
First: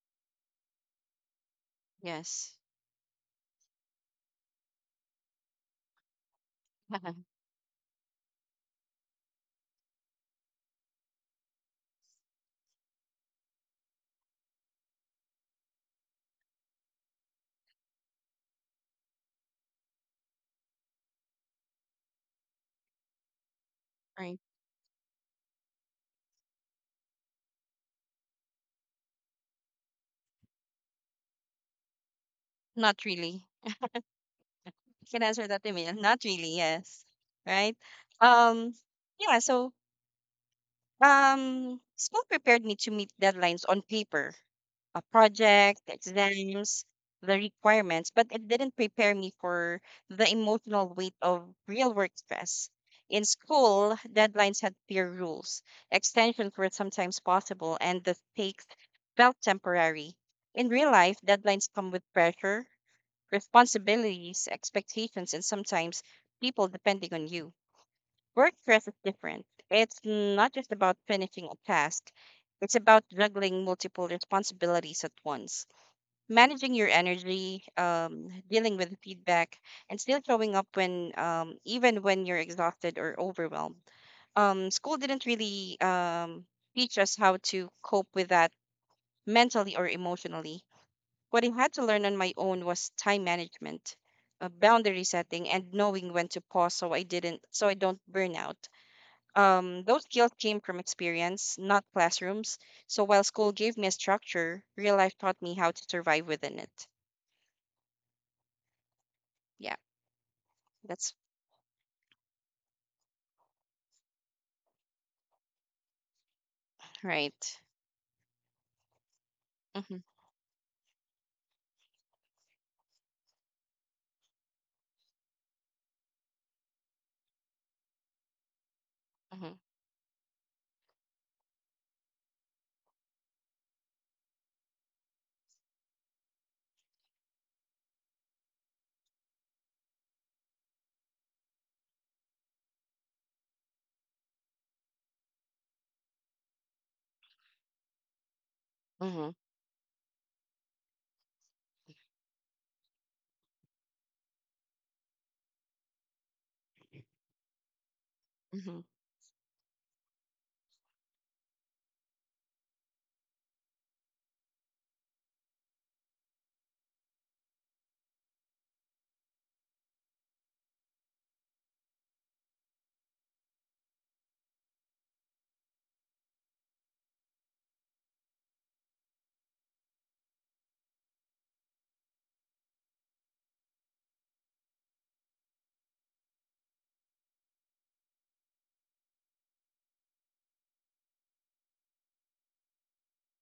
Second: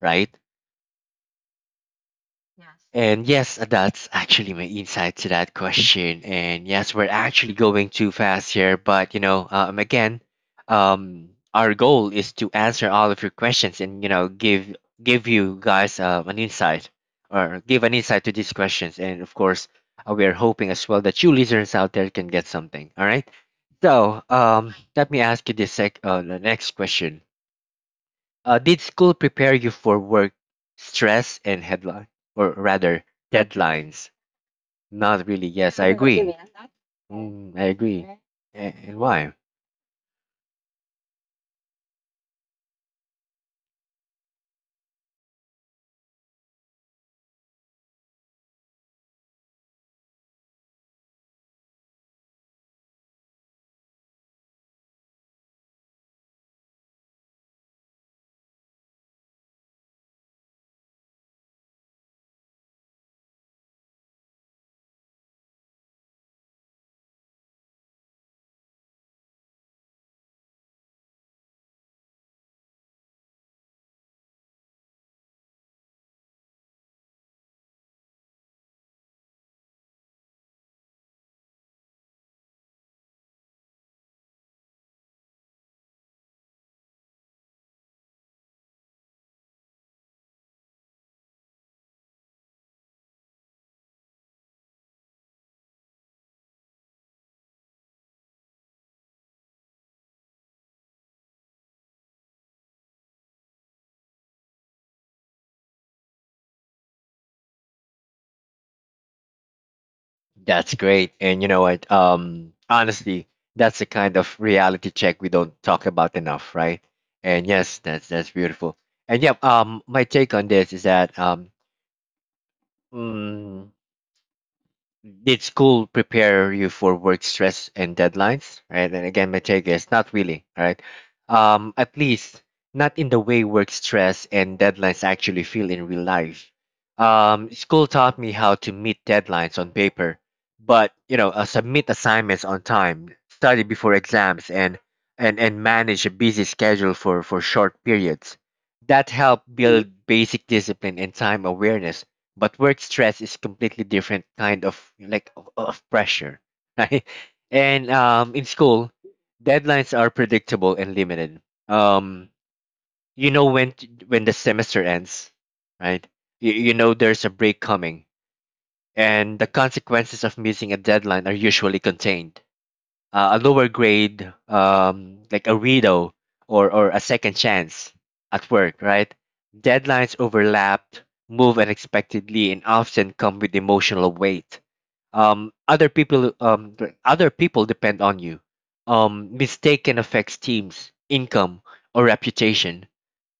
S1: right?
S2: Yes.
S1: And yes, that's actually my insight to that question. And yes, we're
S2: <laughs>
S1: actually going too fast here, but you know, um, again, um, our goal is to answer all of your questions, and you know, give give you guys um, an insight or give an insight to these questions. And of course, uh, we are hoping as well that you listeners out there can get something. All right. So,
S2: Right.
S1: um, let me ask you this sec uh, the next question. Uh, did school prepare you for work stress and headline, or rather
S2: Not really.
S1: deadlines?
S2: You can
S1: Not really.
S2: answer that,
S1: Yes, I
S2: Emil. <laughs> Not
S1: agree.
S2: really, yes.
S1: Mm, I
S2: Right?
S1: agree. A-
S2: Um,
S1: And why?
S2: yeah, so um school prepared me to meet deadlines on paper, a project, exams, the requirements, but it didn't prepare me for the emotional weight of real work stress. In school, deadlines had clear rules. Extensions were sometimes possible and the stakes felt temporary. In real life, deadlines come with pressure, responsibilities, expectations, and sometimes people depending on you. Work stress is different. It's not just about finishing a task, it's about juggling multiple responsibilities at once, managing your energy, um, dealing with feedback, and still showing up when, um, even when you're exhausted or overwhelmed. Um, school didn't really um, teach us how to cope with that mentally or emotionally. What I had to learn on my own was time management, uh, boundary setting, and knowing when to pause so I didn't so I don't burn out. Um, those skills came from experience, not classrooms. So while school gave me a structure, real life taught me how to survive within it. Yeah,
S1: That's
S2: that's
S1: great. And you know what? Um, honestly, that's the kind of reality check we don't talk about enough, right? And
S2: right.
S1: yes, that's that's beautiful. And yeah, um,
S2: Mm-hmm,
S1: my take on this is that um, mm, did school prepare you for work stress and deadlines, right? And again, my
S2: mm-hmm,
S1: take is not really, right? um at least not in the way work stress and deadlines actually feel in real life. um school taught me how to meet deadlines on paper, but you know, uh, submit assignments on time, study before exams, and and and manage a busy schedule for for short periods. That
S2: mm-hmm,
S1: helped build basic discipline and time awareness, but work stress is completely different kind of like of, of pressure, <laughs> right? And um, in
S2: mm-hmm.
S1: school, deadlines are predictable and limited. Um, you know, when t- when the semester ends, right? you, you know there's a break coming, and the consequences of missing a deadline are usually contained: uh, a lower grade, um, like a redo, or, or a second chance. At work, right? Deadlines overlap, move unexpectedly, and often come with emotional weight. Um, other people, um, th- other people depend on you. Um, mistake can affect teams, income, or reputation.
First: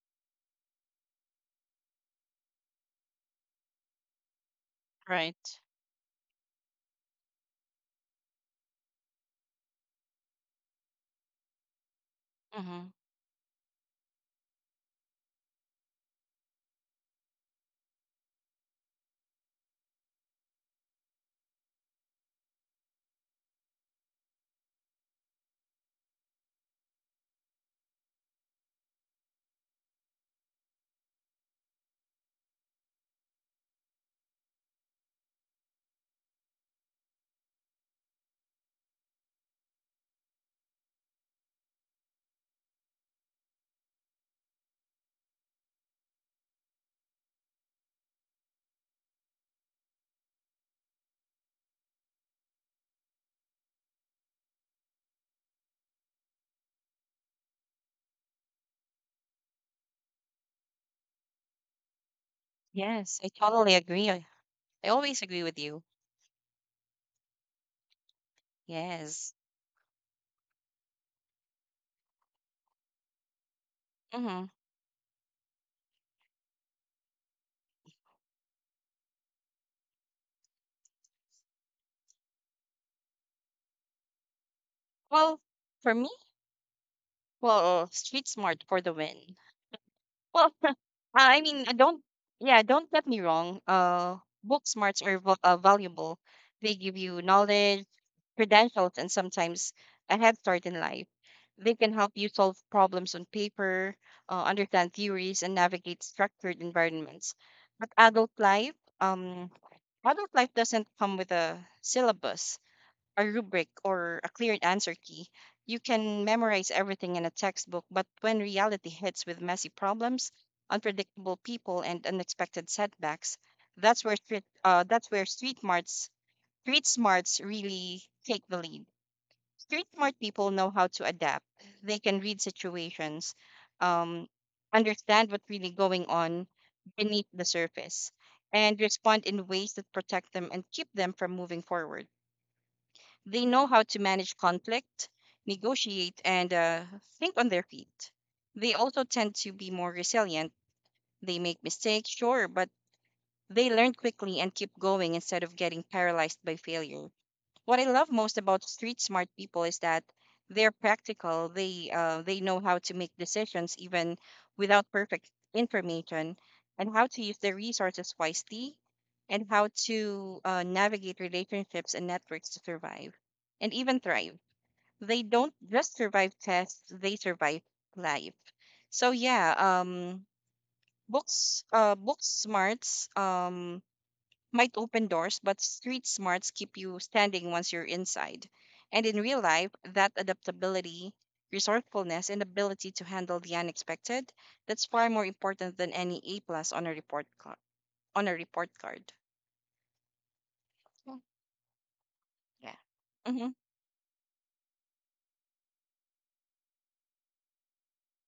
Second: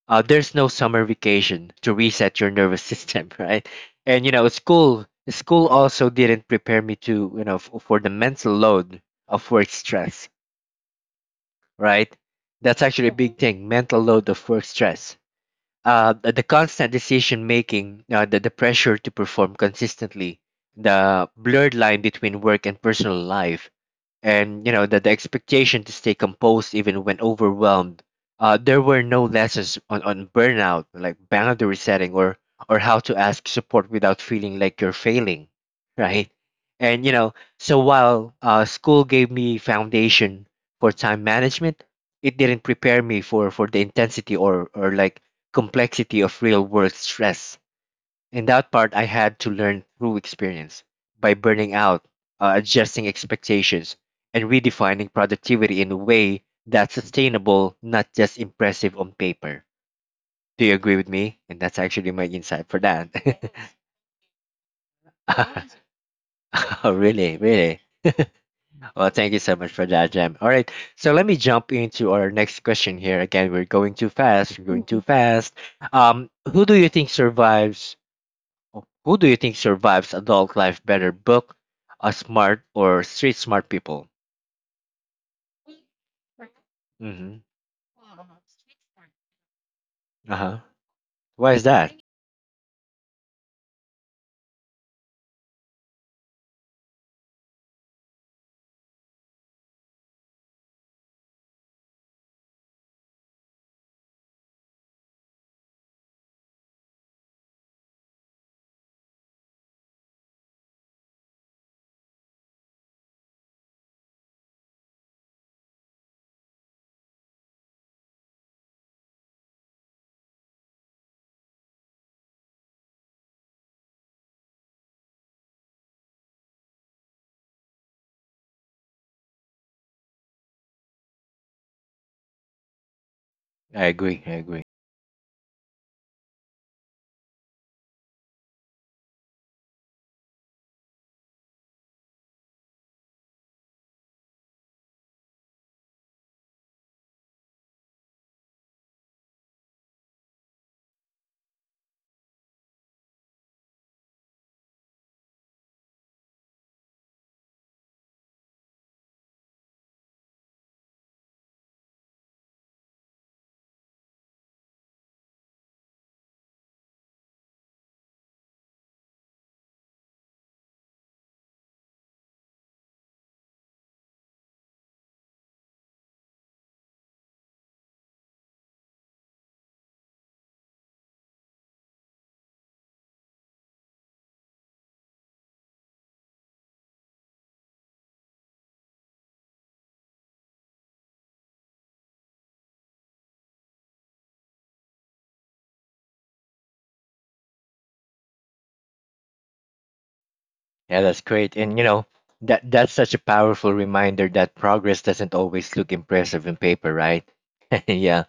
S1: Uh, there's no summer vacation to reset your nervous system, <laughs> right? And you know, school
S2: Right.
S1: school also didn't prepare me to, you know, f- for the mental load of work stress, right? That's
S2: Mm-hmm.
S1: actually a big Mhm. thing, mental load of work stress. Uh, the, the constant decision making, uh, the, the pressure to perform consistently, the blurred line between work and personal life, and you know, the, the expectation to stay composed even when overwhelmed. Uh, there were no lessons on, on burnout, like boundary setting, or or how to ask support without feeling like you're failing, right? And you know, so while uh, school gave me foundation for time management, it didn't prepare me for for the intensity or or like complexity of real world stress. And that part I had to learn through experience, by burning out, uh, adjusting expectations, and redefining productivity in a way that's sustainable, not just impressive on paper. Do you agree with me? And that's actually my insight for that.
S2: Yes, I totally agree. I, I always agree with
S1: Yes.
S2: you.
S1: <laughs> Oh, really? Really? Well,
S2: Yes.
S1: thank you so much for that, Jam. All right. So let me jump into our next question here. Again, we're going too
S2: Mm-hmm.
S1: fast. We're going too fast. Um, who do you think survives Who do you think survives adult life better, book a smart or street smart people?
S2: Well, for me,
S1: Hmm
S2: well, street smart for the win.
S1: Uh
S2: Well,
S1: huh.
S2: <laughs> uh, I
S1: Why is
S2: mean, uh,
S1: that?
S2: don't, yeah, don't get me wrong. Uh, book smarts are vo- uh, valuable. They give you knowledge, credentials, and sometimes a head start in life. They can help you solve problems on paper, uh, understand theories, and navigate structured environments. But adult life, um, adult life doesn't come with a syllabus, a rubric, or a clear answer key. You can memorize everything in a textbook, but when reality hits with messy problems, unpredictable people, and unexpected setbacks, that's where street, uh, that's where street smarts street smarts really take the lead. Street smart people know how to adapt. They can read situations,
S1: I agree.
S2: um,
S1: I agree.
S2: understand what's really going on beneath the surface, and respond in ways that protect them and keep them from moving forward. They know how to manage conflict, negotiate, and uh, think on their feet. They also tend to be more resilient. They make mistakes, sure, but they learn quickly and keep going instead of getting paralyzed by failure. What I love most about street smart people is that they're practical. They uh, they know how to make decisions even without perfect information, and how to use their resources wisely, and how to uh, navigate relationships and networks to survive and even thrive. They don't just survive tests, they survive life. So yeah, um books uh book smarts um might open doors, but street smarts keep you standing once you're inside. And in real life, that adaptability, resourcefulness, and ability to handle the unexpected, that's far more important than any A plus on a report card on a report card.
S1: Yeah, that's
S2: Mm,
S1: great. And you know, that
S2: yeah.
S1: that's such a
S2: Mm-hmm.
S1: powerful reminder that progress doesn't always look impressive in paper, right? <laughs> Yeah.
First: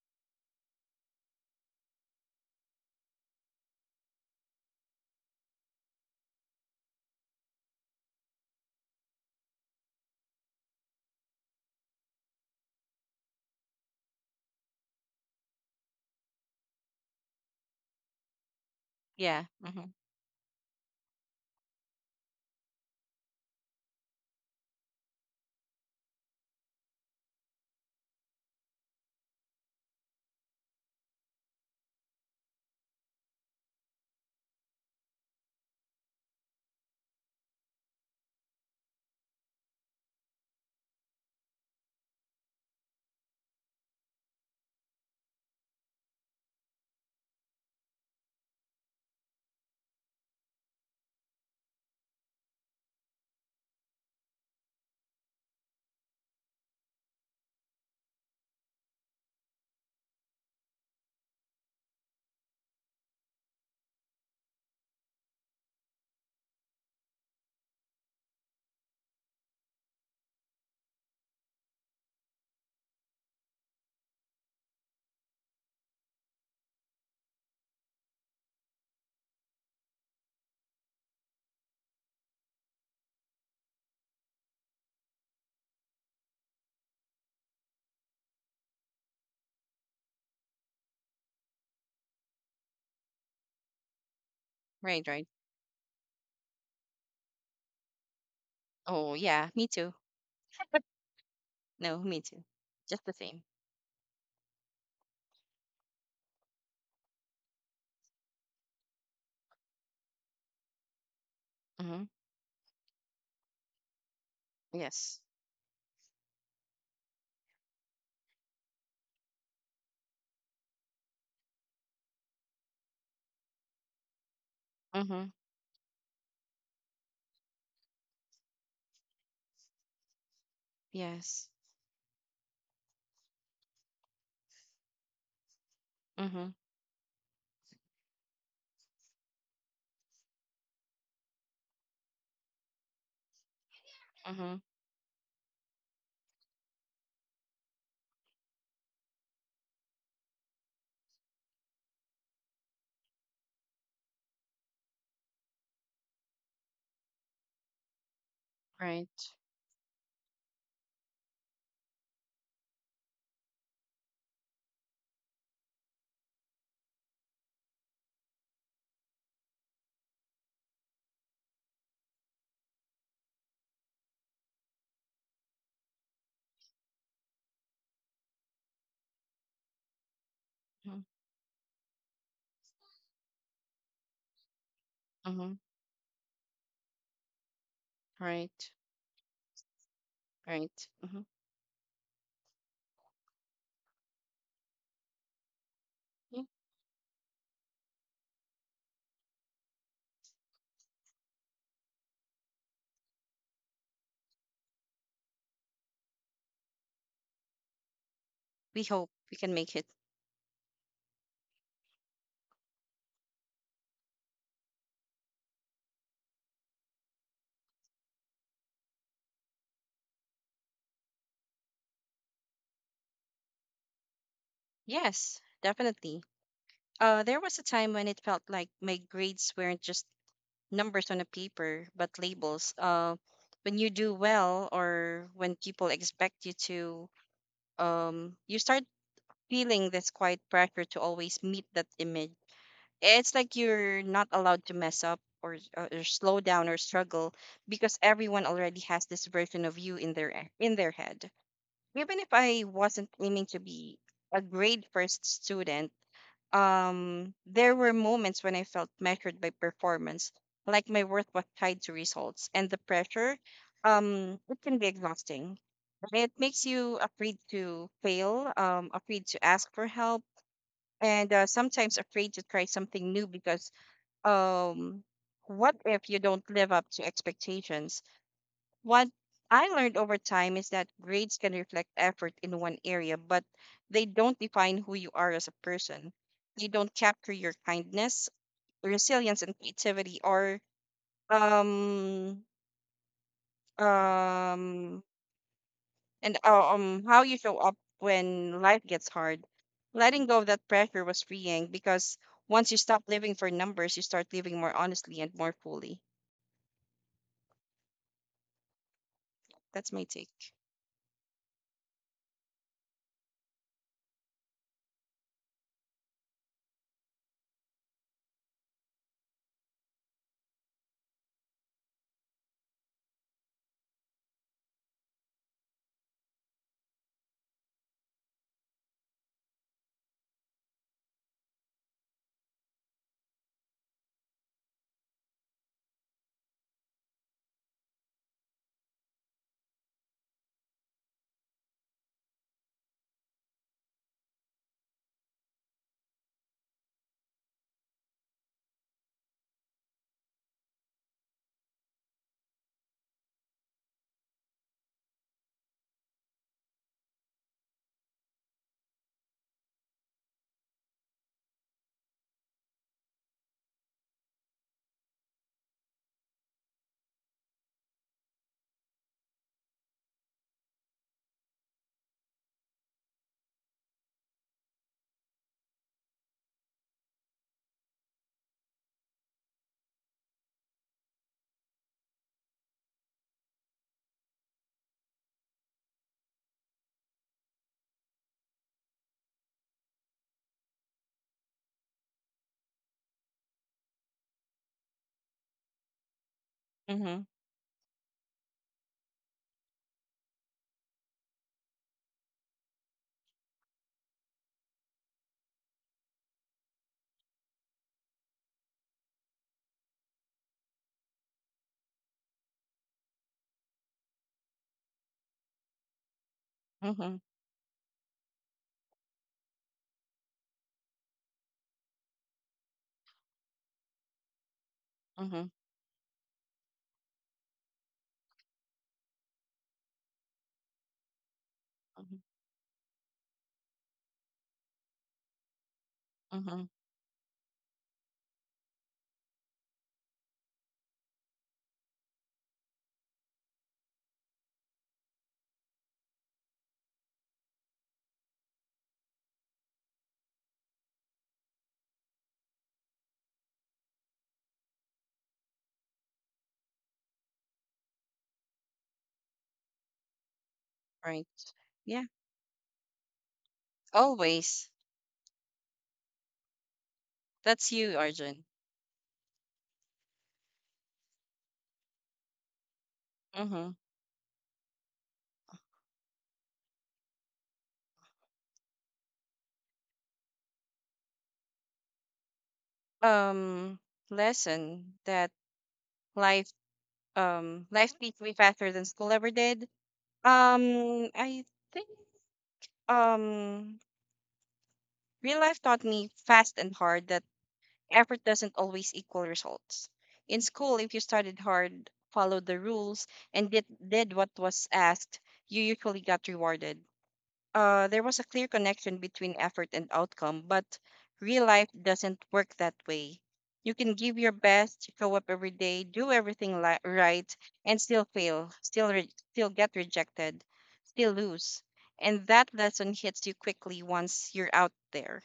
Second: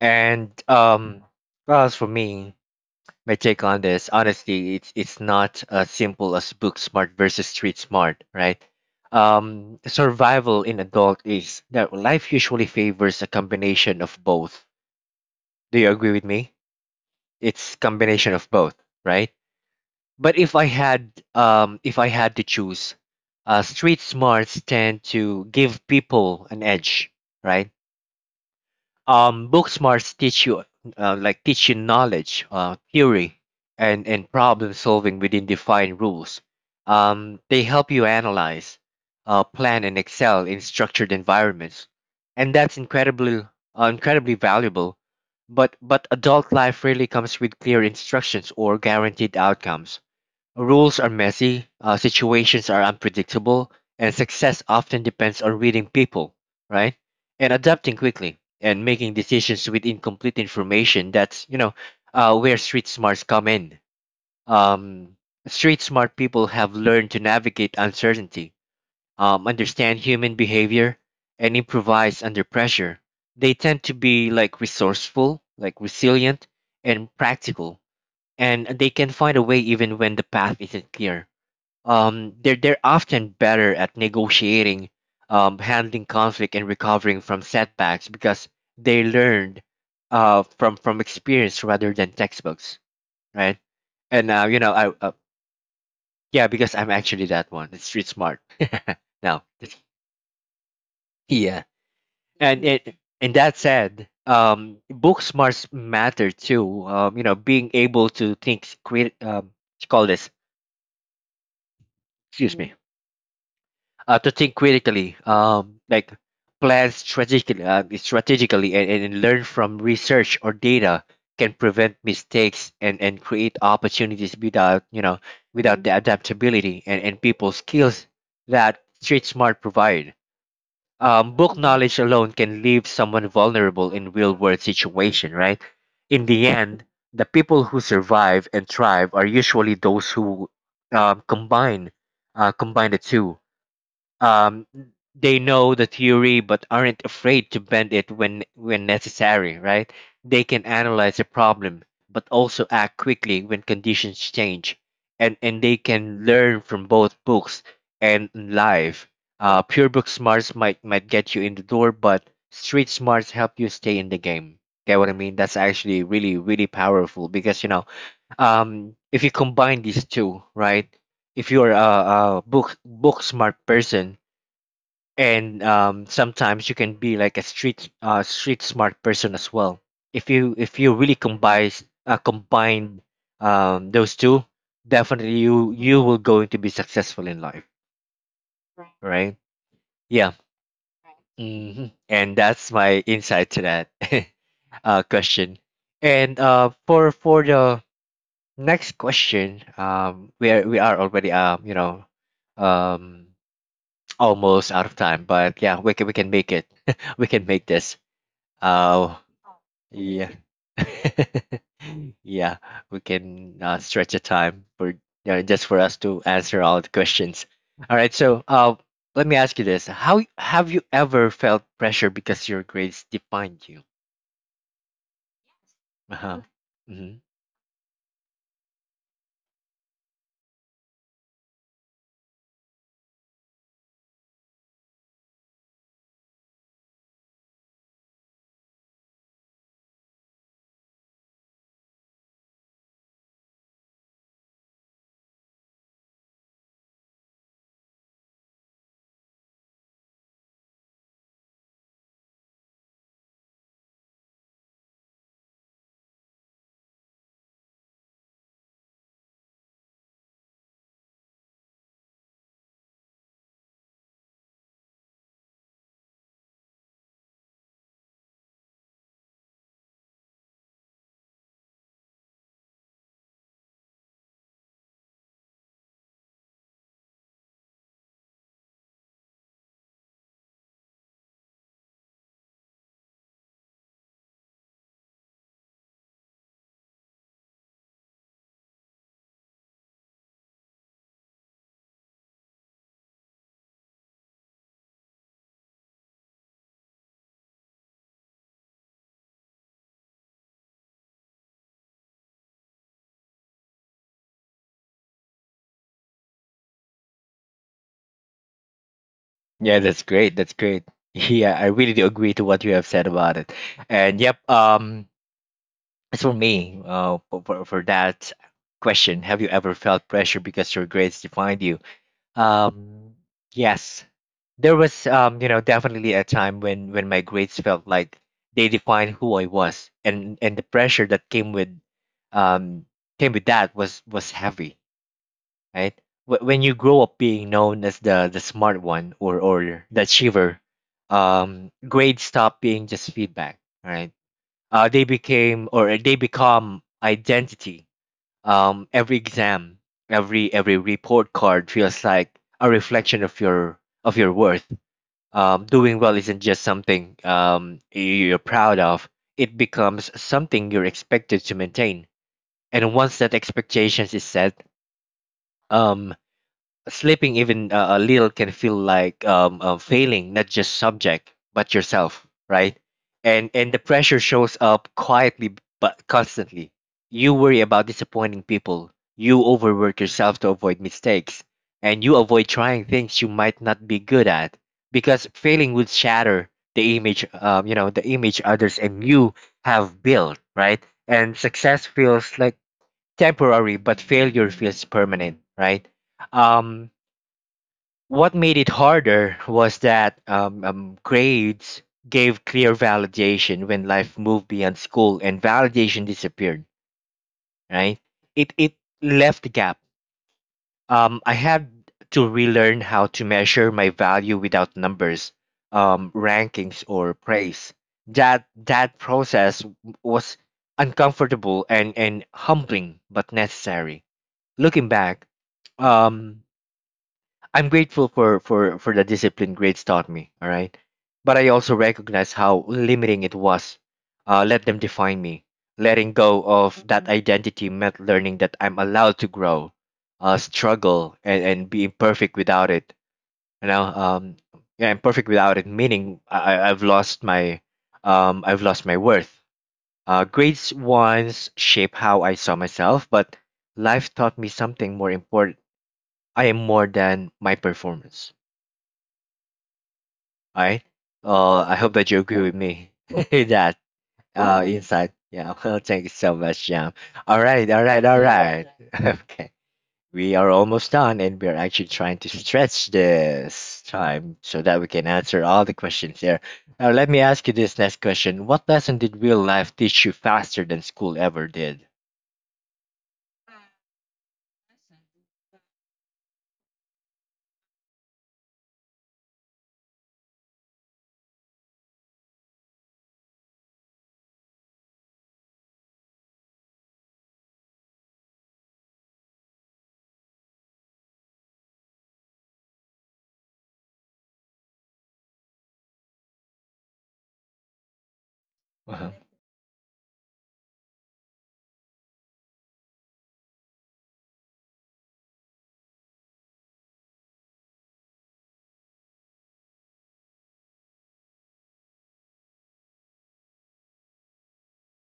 S1: And um, well, as for me, my take on this, honestly, it's it's not as simple as book smart versus street smart, right? Um, survival in adult is that life usually favors a combination of both. Do you agree with me? It's combination of both, right?
S2: Yeah. Mm-hmm.
S1: But if I had um, if I had to choose, uh street smarts tend to give people an edge, right? Um, book smarts teach you, uh, like teach you knowledge, uh, theory, and and problem solving within defined rules. Um, they help you analyze, uh, plan, and excel in structured environments, and that's incredibly uh, incredibly valuable. But but adult life rarely comes with clear instructions or guaranteed outcomes. Rules are messy, uh, situations are unpredictable, and success often depends on reading people, right? And adapting quickly and making decisions with incomplete information. That's, you know, uh, where street smarts come in. Um, street smart people have learned to navigate uncertainty, um, understand human behavior, and improvise under pressure. They tend to be like resourceful, like resilient, and practical, and they can find a way even when the path isn't clear. Um, they're they're often better at negotiating, um, handling conflict, and recovering from setbacks because they learned uh, from from experience rather than textbooks, right? And uh, you know, I
S2: Right,
S1: uh,
S2: right.
S1: yeah, because I'm actually that one. It's street smart.
S2: Oh
S1: <laughs> Now,
S2: yeah, me too. <laughs>
S1: yeah,
S2: No, me too.
S1: and it
S2: Just the
S1: and
S2: same.
S1: that said, um, book smarts matter too. Um, you know, being able to think, create, um, what you call this.
S2: Mm-hmm.
S1: Excuse me. uh, to think critically,
S2: Yes.
S1: um, like plan strategically, uh, strategically and, and learn from research or data can prevent mistakes and, and create opportunities, without you know,
S2: Mm-hmm.
S1: without the adaptability and, and people skills that street smart provide. Um,
S2: Yes.
S1: book knowledge alone can leave someone vulnerable in real world situation, right? In the
S2: Mm-hmm.
S1: end, the people who survive and thrive are usually those who um, combine uh, combine the two.
S2: Mm-hmm.
S1: um, they know the theory but aren't afraid to bend it when when necessary, right? They can analyze a problem but also act quickly when conditions change, and and they can learn from both books and life.
S2: Right.
S1: Uh, pure book smarts might might get you in the door, but street smarts help you stay in the game. Get what I mean? That's actually really, really powerful, because you know um if you combine these two, right? If you're a, a book book smart person, and um, sometimes you can be like a street uh, street smart person as well. If you if you really combine uh, combine um, those two, definitely
S2: Mm-hmm.
S1: you you will going to be successful in life,
S2: Right.
S1: right? Yeah.
S2: Right. Mm-hmm.
S1: Hmm and that's my insight to that <laughs> uh, question. And
S2: Yeah.
S1: uh, for for the next question, um, we are we are already, um, you know um, almost out of time, but yeah, we can we can make it, <laughs> we can make this.
S2: We hope
S1: Oh,
S2: we can make it.
S1: yeah. <laughs> Yeah, we can uh, stretch a time for, yeah, just for us to answer all the questions. All right, so uh, let me ask you this: how have you ever felt pressure because your grades defined you?
S2: Yes, definitely.
S1: Uh-huh. Hmm.
S2: Uh, there was a time when it felt like my grades weren't just numbers on a paper, but labels. Uh, when you do well, or when people expect you to, um, you start feeling this quiet pressure to always meet that image. It's like you're not allowed to mess up, or, or or slow down, or struggle, because everyone already has this version of you in their e- in their head. Even if I wasn't aiming to be a grade first student, um, there were moments when I felt measured by performance, like my worth was tied to results, and the pressure, um, it can be exhausting. And it makes you afraid to fail, um, afraid to ask for help, and uh, sometimes afraid to try something new, because um what if you don't live up to expectations? What I learned over time is that grades can reflect effort in one area, but they don't define who you are as a person. They don't capture your kindness, resilience, and creativity, or um um and uh, um how you show up when life gets hard. Letting go of that pressure was freeing, because once you stop living for numbers, you start living more honestly and more fully.
S1: Yeah,
S2: That's
S1: that's
S2: my take.
S1: great. That's great. <laughs> Yeah, I really do agree to what you have said about it. And yep, um, as for me, uh, for for for that question, have you ever felt pressure because your grades defined you? Um, yes, there was, um, you know, definitely a time when when my grades felt like they defined who I was, and and the pressure that came with, um came with that was was heavy, right? Wh- When you grow up being known as the the smart one, or or the achiever, um, grades stop being just feedback, right? Uh, they became, or they become, identity. Um, every exam, every every report card feels like a reflection of your of your worth. Um, doing well isn't just something, um, you're proud of. It becomes something you're expected to maintain. And once that expectations is set, um, sleeping even uh, a little can feel like, um, uh, failing not just subject but yourself, right? And and the pressure shows up quietly but constantly. You worry about disappointing people. You overwork yourself to avoid mistakes, and you avoid trying things you might not be good at, because failing would shatter the image, um, you know, the image others and you have built, right? And success feels like temporary, but failure feels permanent, right? Um,
S2: Mhm.
S1: what made it harder was that, um, um, grades gave clear validation. When life moved beyond school and validation disappeared, right? It, it left a gap. Um, I had to relearn how to measure my value without numbers, um, rankings, or
S2: Mhm.
S1: praise. That, that process w- was uncomfortable and, and humbling, but necessary. Looking back,
S2: Mhm.
S1: um, I'm grateful for for for the discipline grades taught me. All right, but I also
S2: Mhm.
S1: recognize how limiting it was. Uh, let them define me. Letting go
S2: Mhm.
S1: of that identity meant learning that I'm allowed to grow, uh, struggle, and, and be imperfect without it. You know, um, yeah, imperfect without it, meaning I, I- I've lost my, um, I've lost my worth. Uh, grades once shaped how I saw myself, but life taught me something more important. I am more than my performance. All right.
S2: Right.
S1: Uh, I hope
S2: Yeah.
S1: that you agree with me <laughs> that
S2: Always.
S1: uh insight. Yeah. <laughs> Well, thank you so much, Jam. All
S2: That's
S1: right. All
S2: you,
S1: right. All
S2: Arjun.
S1: right. <laughs> Okay. We are almost done, and we are actually trying to stretch
S2: Mhm.
S1: this time so that we can answer all the questions here. Now, let me ask you this next question: what lesson did real life teach you faster than school ever did?
S2: Um Lesson that life um life beat me faster than school ever did. Um I think um real life taught me fast and hard that effort doesn't always equal results. In school, if you studied hard, followed the rules, and did did what was asked, you usually got rewarded. Uh, there was a clear connection
S1: Uh-huh.
S2: between effort and outcome, but real life doesn't work that way. You can give your best, show up every day, do everything li- right, and still fail, still re- still get rejected, still lose. And that lesson hits you quickly once you're out there.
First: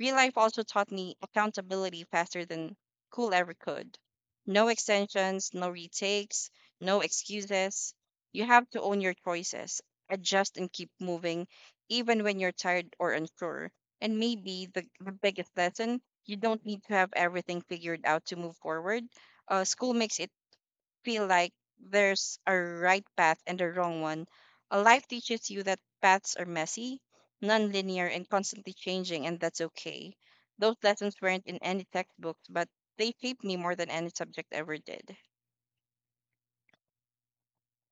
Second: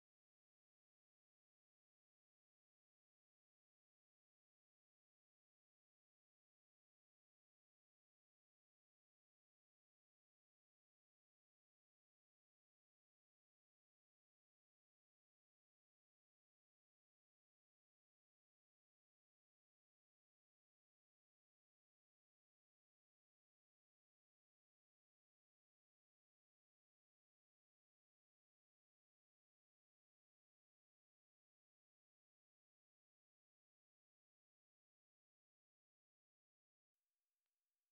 S2: Real life also taught me accountability faster than cool ever could. No extensions, no retakes, no excuses. You have to own your choices, adjust, and keep moving even when you're tired or unsure. And maybe the, the biggest lesson: you don't need to have everything figured out to move forward. Uh, school makes it feel like there's a right path and a wrong one. Uh, life teaches you that paths are messy, non-linear, and constantly changing, and that's okay. Those lessons weren't in any textbooks, but they shaped me more than any subject ever did.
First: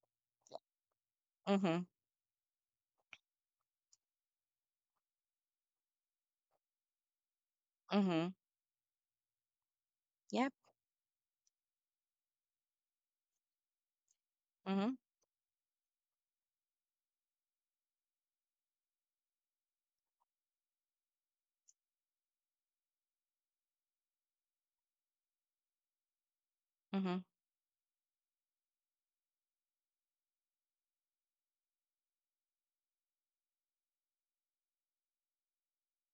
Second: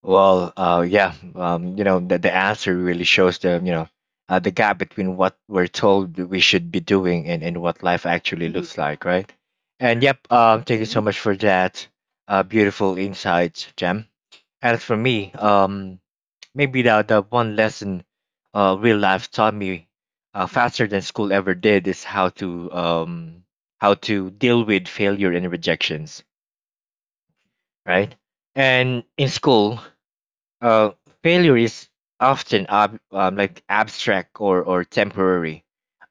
S1: Well, uh, yeah, um, you
S2: Mhm.
S1: know, the, the answer really shows the, you know, uh, the gap between what we're told we should be doing and, and what life
S2: Mhm.
S1: actually, mhm, looks like, right? And yep,
S2: Yep.
S1: um, thank you so, mhm, much for that uh, beautiful insight, Jem. As
S2: Mhm.
S1: for me, um, maybe the, the one lesson uh, real life taught me uh, faster than school ever did is how to, um, how to deal with failure and rejections,
S2: Mhm.
S1: right? And in school, uh, failure is often ab- um, like abstract, or, or temporary.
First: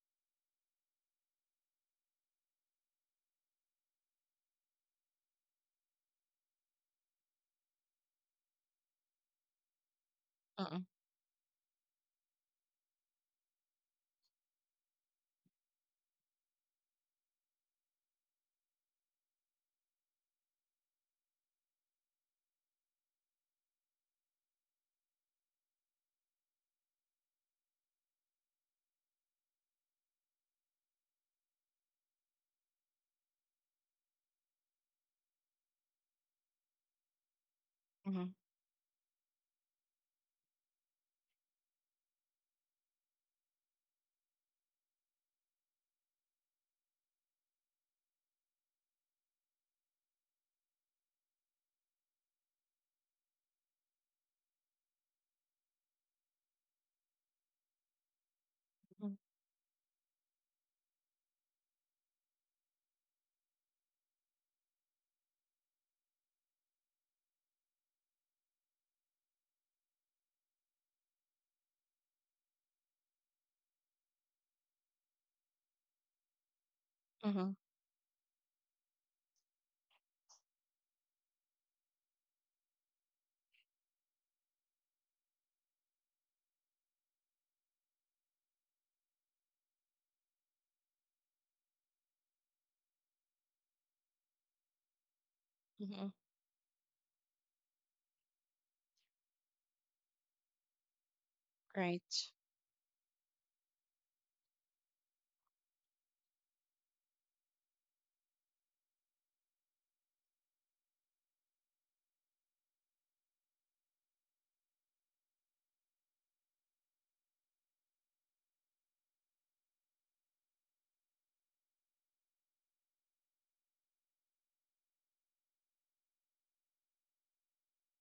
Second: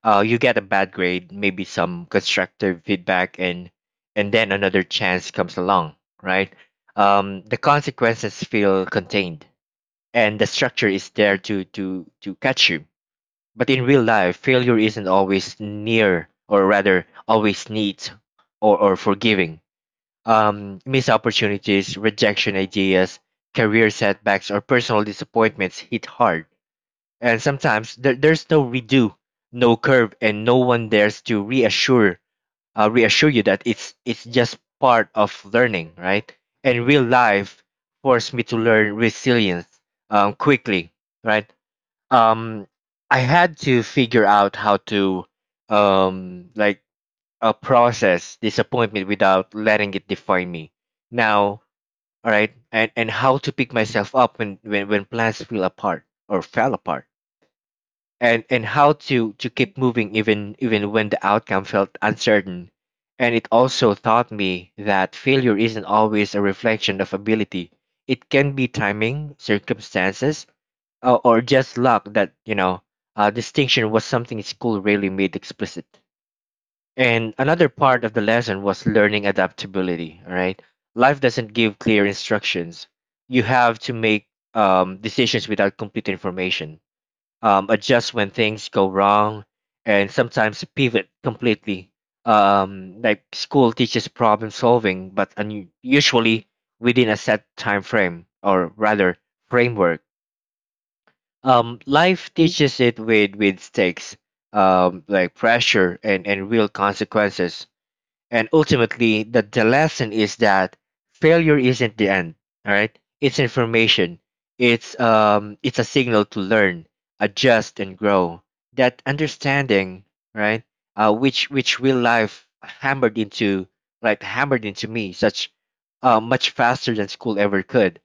S1: Uh, you get a bad grade, maybe some constructive feedback, and and then another chance comes along, right? Um, the consequences feel contained, and the
S2: Mhm.
S1: structure is there to to to catch you. But in real life, failure isn't always near, or rather, always neat or, or forgiving, um, missed opportunities, rejection ideas, career setbacks, or personal disappointments hit hard. And sometimes there, there's no redo, no curve, and no one dares to reassure, uh, reassure you that it's it's just part of learning, right? And real life forced
S2: Mhm.
S1: me to learn resilience, um, quickly, right? Um, I had to figure out how to, um, like, uh, process disappointment without letting it define me now, all right, and and how to pick myself up when when, when plans fell apart or fell apart, and and how
S2: Mhm.
S1: to to keep moving even, even when the outcome felt uncertain. And it also taught me that failure isn't always a reflection of ability. It can be timing, circumstances, uh, or just luck. That you know uh, Distinction was something school really made explicit. And
S2: Mhm.
S1: another part of the lesson was learning adaptability, all right? Life doesn't give clear instructions. You have to make, um, decisions without complete information, um, adjust when things go wrong, and sometimes pivot completely. Um, like school teaches problem solving, but un-
S2: Mhm.
S1: usually within a set time frame, or rather, framework. Um,
S2: Right.
S1: life teaches it with, with stakes, um, like pressure and, and real consequences. And ultimately, the, the lesson is that failure isn't the end. All right, it's information. It's, um, it's a signal to learn, adjust, and grow. That understanding, right? Uh, which which real life hammered into, like hammered into me, such, uh, much faster than school ever could.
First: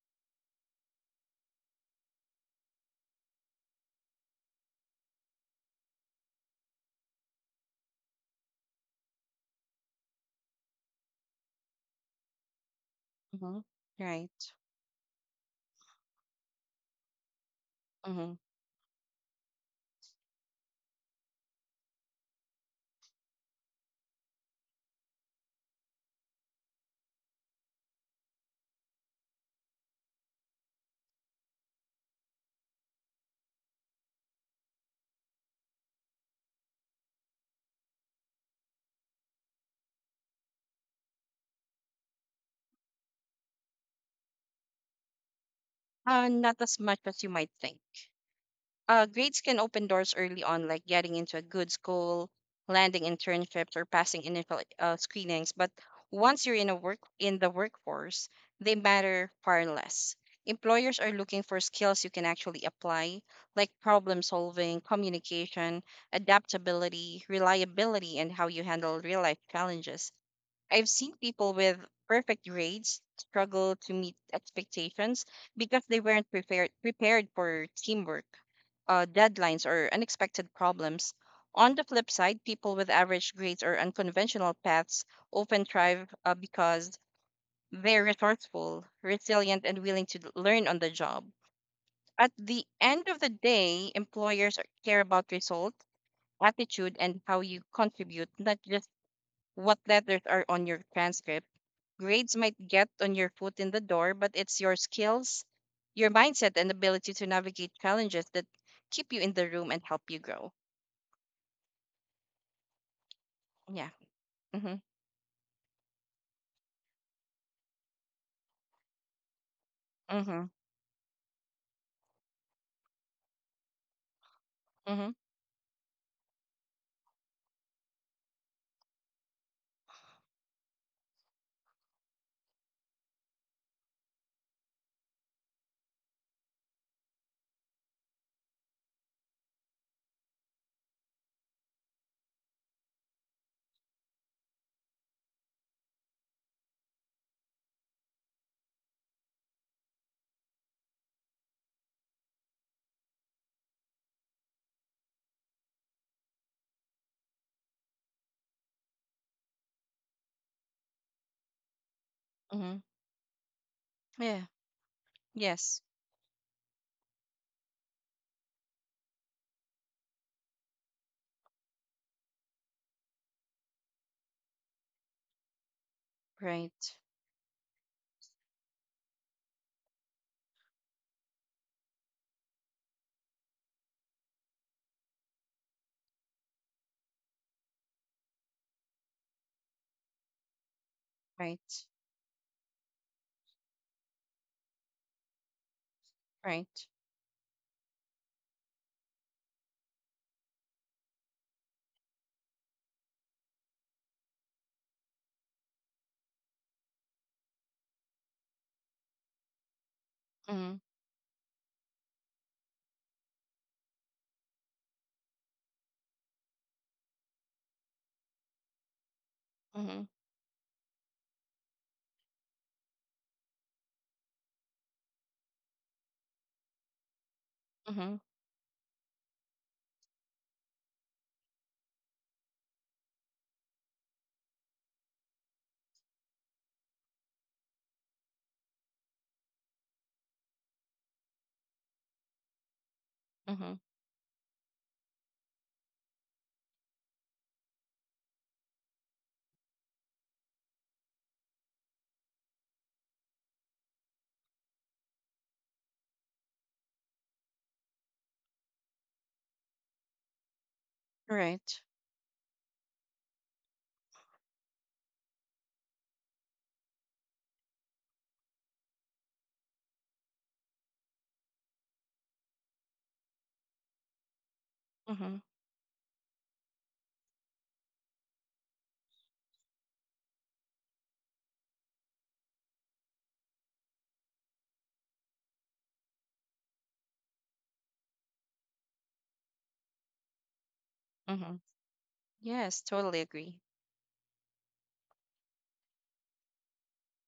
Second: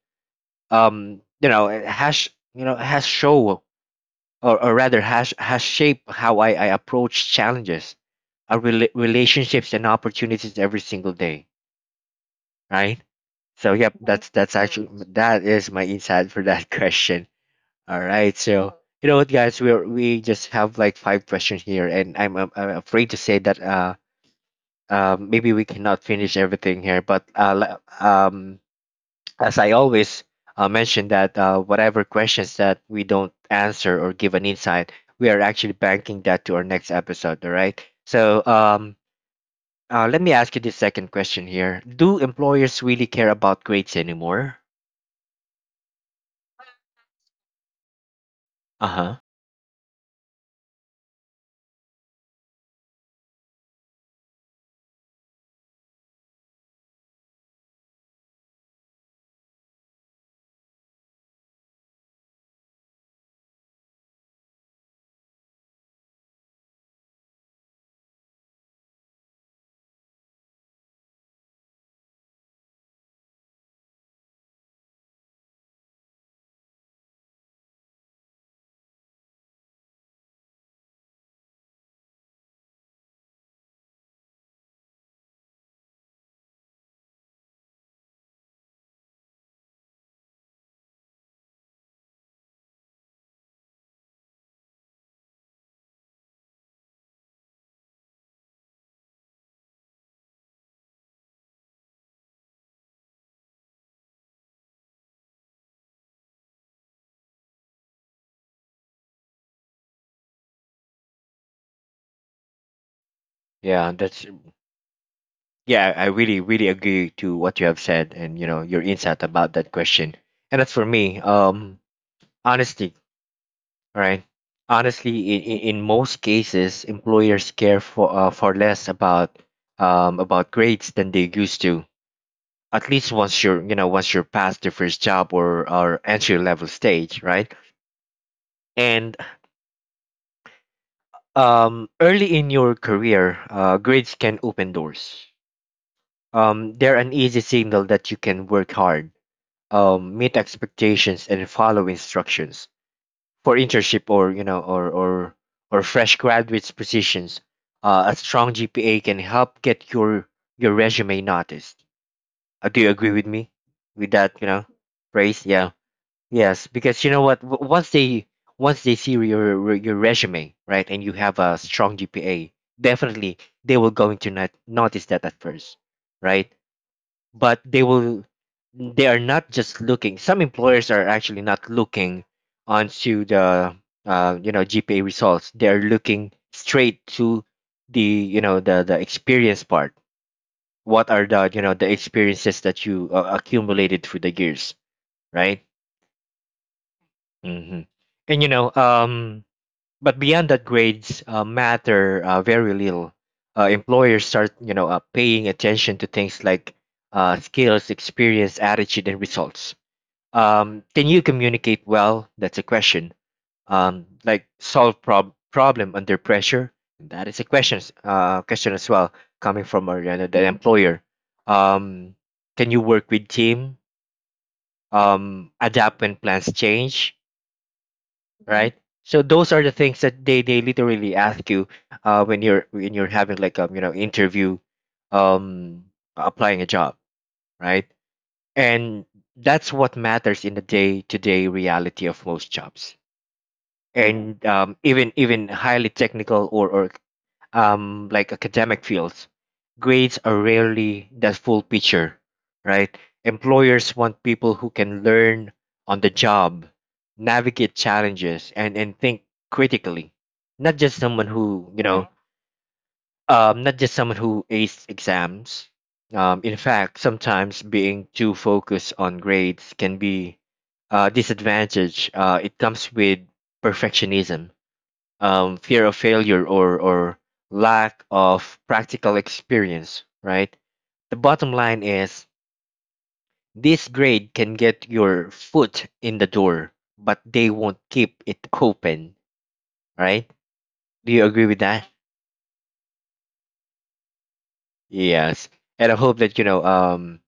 S1: Um, you know, it has, you know, has show, or, or rather, has has shaped how I, I approach challenges, our rela- relationships, and opportunities every single day. Right.
S2: Hmm.
S1: So yep, that's
S2: Right.
S1: that's actually, that is my insight for that <laughs> question. All
S2: Hmm.
S1: right. So you know what, guys, we are, we just have like five questions here, and I'm I'm, I'm afraid to say that uh. Uh, maybe we cannot finish everything here, but uh, le- um, as I always uh, mention that, uh, whatever questions that we don't answer or give an insight, we are actually banking that to our next episode. All right. So um, uh, let me ask you this second question here: do employers really care about grades anymore?
S2: Uh, not as much as you might think.
S1: Uh
S2: Uh,
S1: huh.
S2: grades can open doors early on, like getting into a good school, landing internships, or passing initial uh, screenings. But once you're in a work in the workforce, they matter far less. Employers are looking for skills you can actually apply, like problem solving, communication, adaptability, reliability, and how you handle real life challenges. I've seen people with perfect grades struggle to meet expectations because they weren't prepared prepared for teamwork, uh, deadlines, or unexpected problems. On the flip side, people with average grades or unconventional paths often thrive uh, because they're resourceful, resilient, and willing to learn on the job. At the end of the day, employers care about result, attitude, and how you contribute, not just what letters are on your transcript. Grades might get on your foot in the door, but it's your skills, your mindset, and ability to navigate challenges that keep you in the room and help you grow. Yeah.
S1: Yeah, that's
S2: Mhm.
S1: yeah. I really, really agree to what you have said, and you know your insight about that question.
S2: Mhm.
S1: And as for me, um, honesty, right?
S2: Mhm.
S1: Honestly, in, in most cases, employers care for, uh, for less about, um, about grades than they used to. At least once you're, you know, once you're past your first job, or or entry level stage, right? And um, early in your career, uh, grades can open doors. Um, they're an easy signal that you can work hard, um, meet expectations, and follow instructions for internship, or you know, or or or fresh graduates positions. Uh, a strong G P A can help get your your resume noticed. Uh,
S2: Mhm.
S1: do you agree with me with that,
S2: Yeah.
S1: you know, praise? Yeah?
S2: Yes.
S1: Yes, because you know what, w- once they, once they see your your resume, right, and you have a strong GPA, definitely, they will going to not notice that at first, right?
S2: Right.
S1: But they will, they are not just looking, some employers are actually not looking onto the, uh, you know G P A results, they are looking straight to the, you know, the the experience part. What are the, you know,
S2: Right.
S1: the experiences that you, uh, accumulated through the years, right?
S2: Right.
S1: Hmm. And you know, um, but beyond that, grades uh, matter uh, very little. Uh, employers start, you know, uh, paying attention to things like, uh, skills, experience, attitude, and results.
S2: Mhm.
S1: Um, can you communicate well? That's a question. Um, like solve prob- problem under pressure. That is a question. Uh, question as well, coming from
S2: Mhm.
S1: Mariana, the employer. Um, can you work with team? Um, adapt when plans change,
S2: Mhm.
S1: right? So those are the things that they, they literally ask you, uh, when you're when you're having like a, you know, interview, um, applying a job, right? And that's what matters in the day-to-day reality of most jobs.
S2: Mhm.
S1: And um, even, even highly technical, or, or um, like academic fields, grades are rarely the full picture, right? Employers want people who can learn on the job, navigate challenges, and and think critically, not just someone who,
S2: Right.
S1: you know, um, not just someone who aced exams. Um, in fact, sometimes being too focused on grades can be a disadvantage. Uh, it comes with perfectionism,
S2: Mhm.
S1: um, fear of failure, or, or lack of practical experience, right? The bottom line is this: grade can get your foot in the door, but they won't keep it open, right? Do you agree with
S2: Mhm.
S1: that?
S2: Yes. Totally agree.
S1: Yes. And I hope that, you know, um,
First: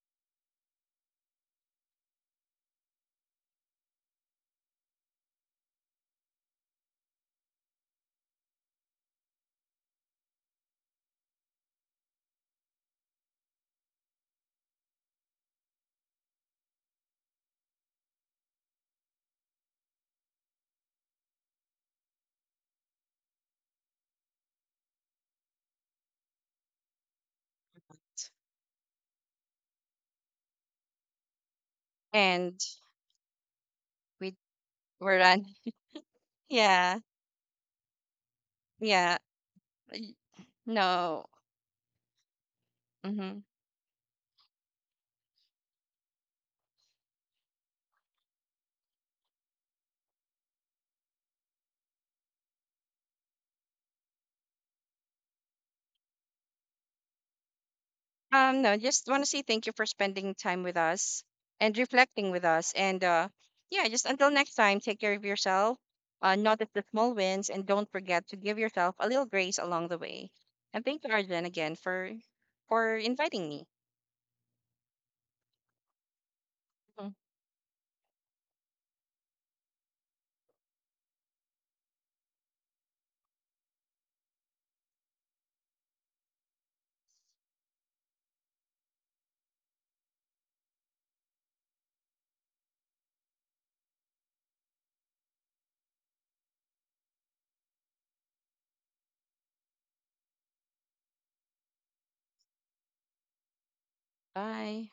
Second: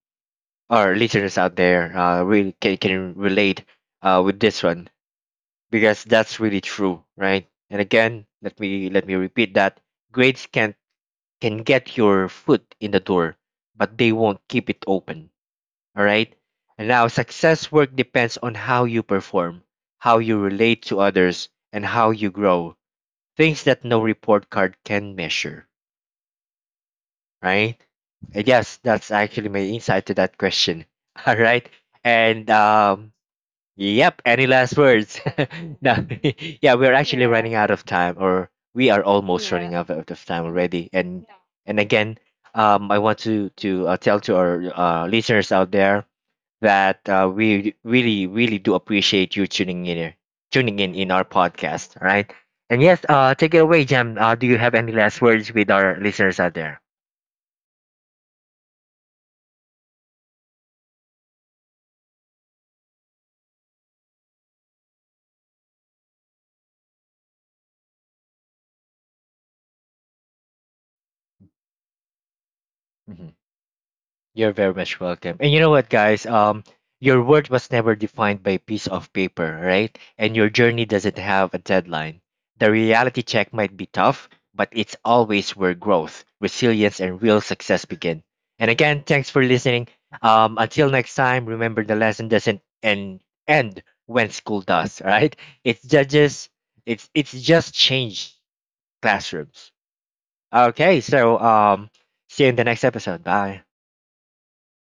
S1: our listeners out there uh, really can, can relate uh, with this one, because that's really true, right? And again, let me let me repeat that, grades can, can get your foot in the door, but they won't keep it open. All right. And now, success work depends on how you perform, how you relate to others, and how you grow. Things that no report card can measure, right? And yes, that's actually my insight to that question. <laughs> All right. And
S2: And
S1: um, yep.
S2: we
S1: Any last
S2: we're
S1: words?
S2: done. <laughs>
S1: <laughs> No. <laughs> Yeah, we're
S2: Yeah.
S1: actually running out of time, or we are
S2: Yeah.
S1: almost running, yeah, out of
S2: Y-
S1: of time already. And,
S2: No.
S1: yeah, and again, um, I want
S2: Mhm.
S1: to to uh, tell to our uh, listeners out there that, uh, we really, really do appreciate you tuning in here, tuning in in our podcast. All right. And yes, uh, take it away, Jam. Uh, do you have any last words with our listeners out there?
S2: Um, no, just want to say thank you for spending time with us and reflecting with us. And uh, yeah, just until next time, take care of yourself, uh, notice the small wins, and don't forget to give yourself a little grace along the way. And thank you, Arjun, again for for
S1: Mhm.
S2: inviting me.
S1: You're very much welcome. And you know what, guys? Um,
S2: Mhm.
S1: your worth was never defined by a piece of paper, right? And your journey doesn't have a deadline. The reality check might be tough, but it's always where growth, resilience, and real success begin. And again, thanks for listening. Um, until next time, remember the lesson doesn't end end when school does, <laughs> all right? It's judges. It's, it's just changed classrooms. Okay, so um, see you in the next episode. Bye.
S2: Bye.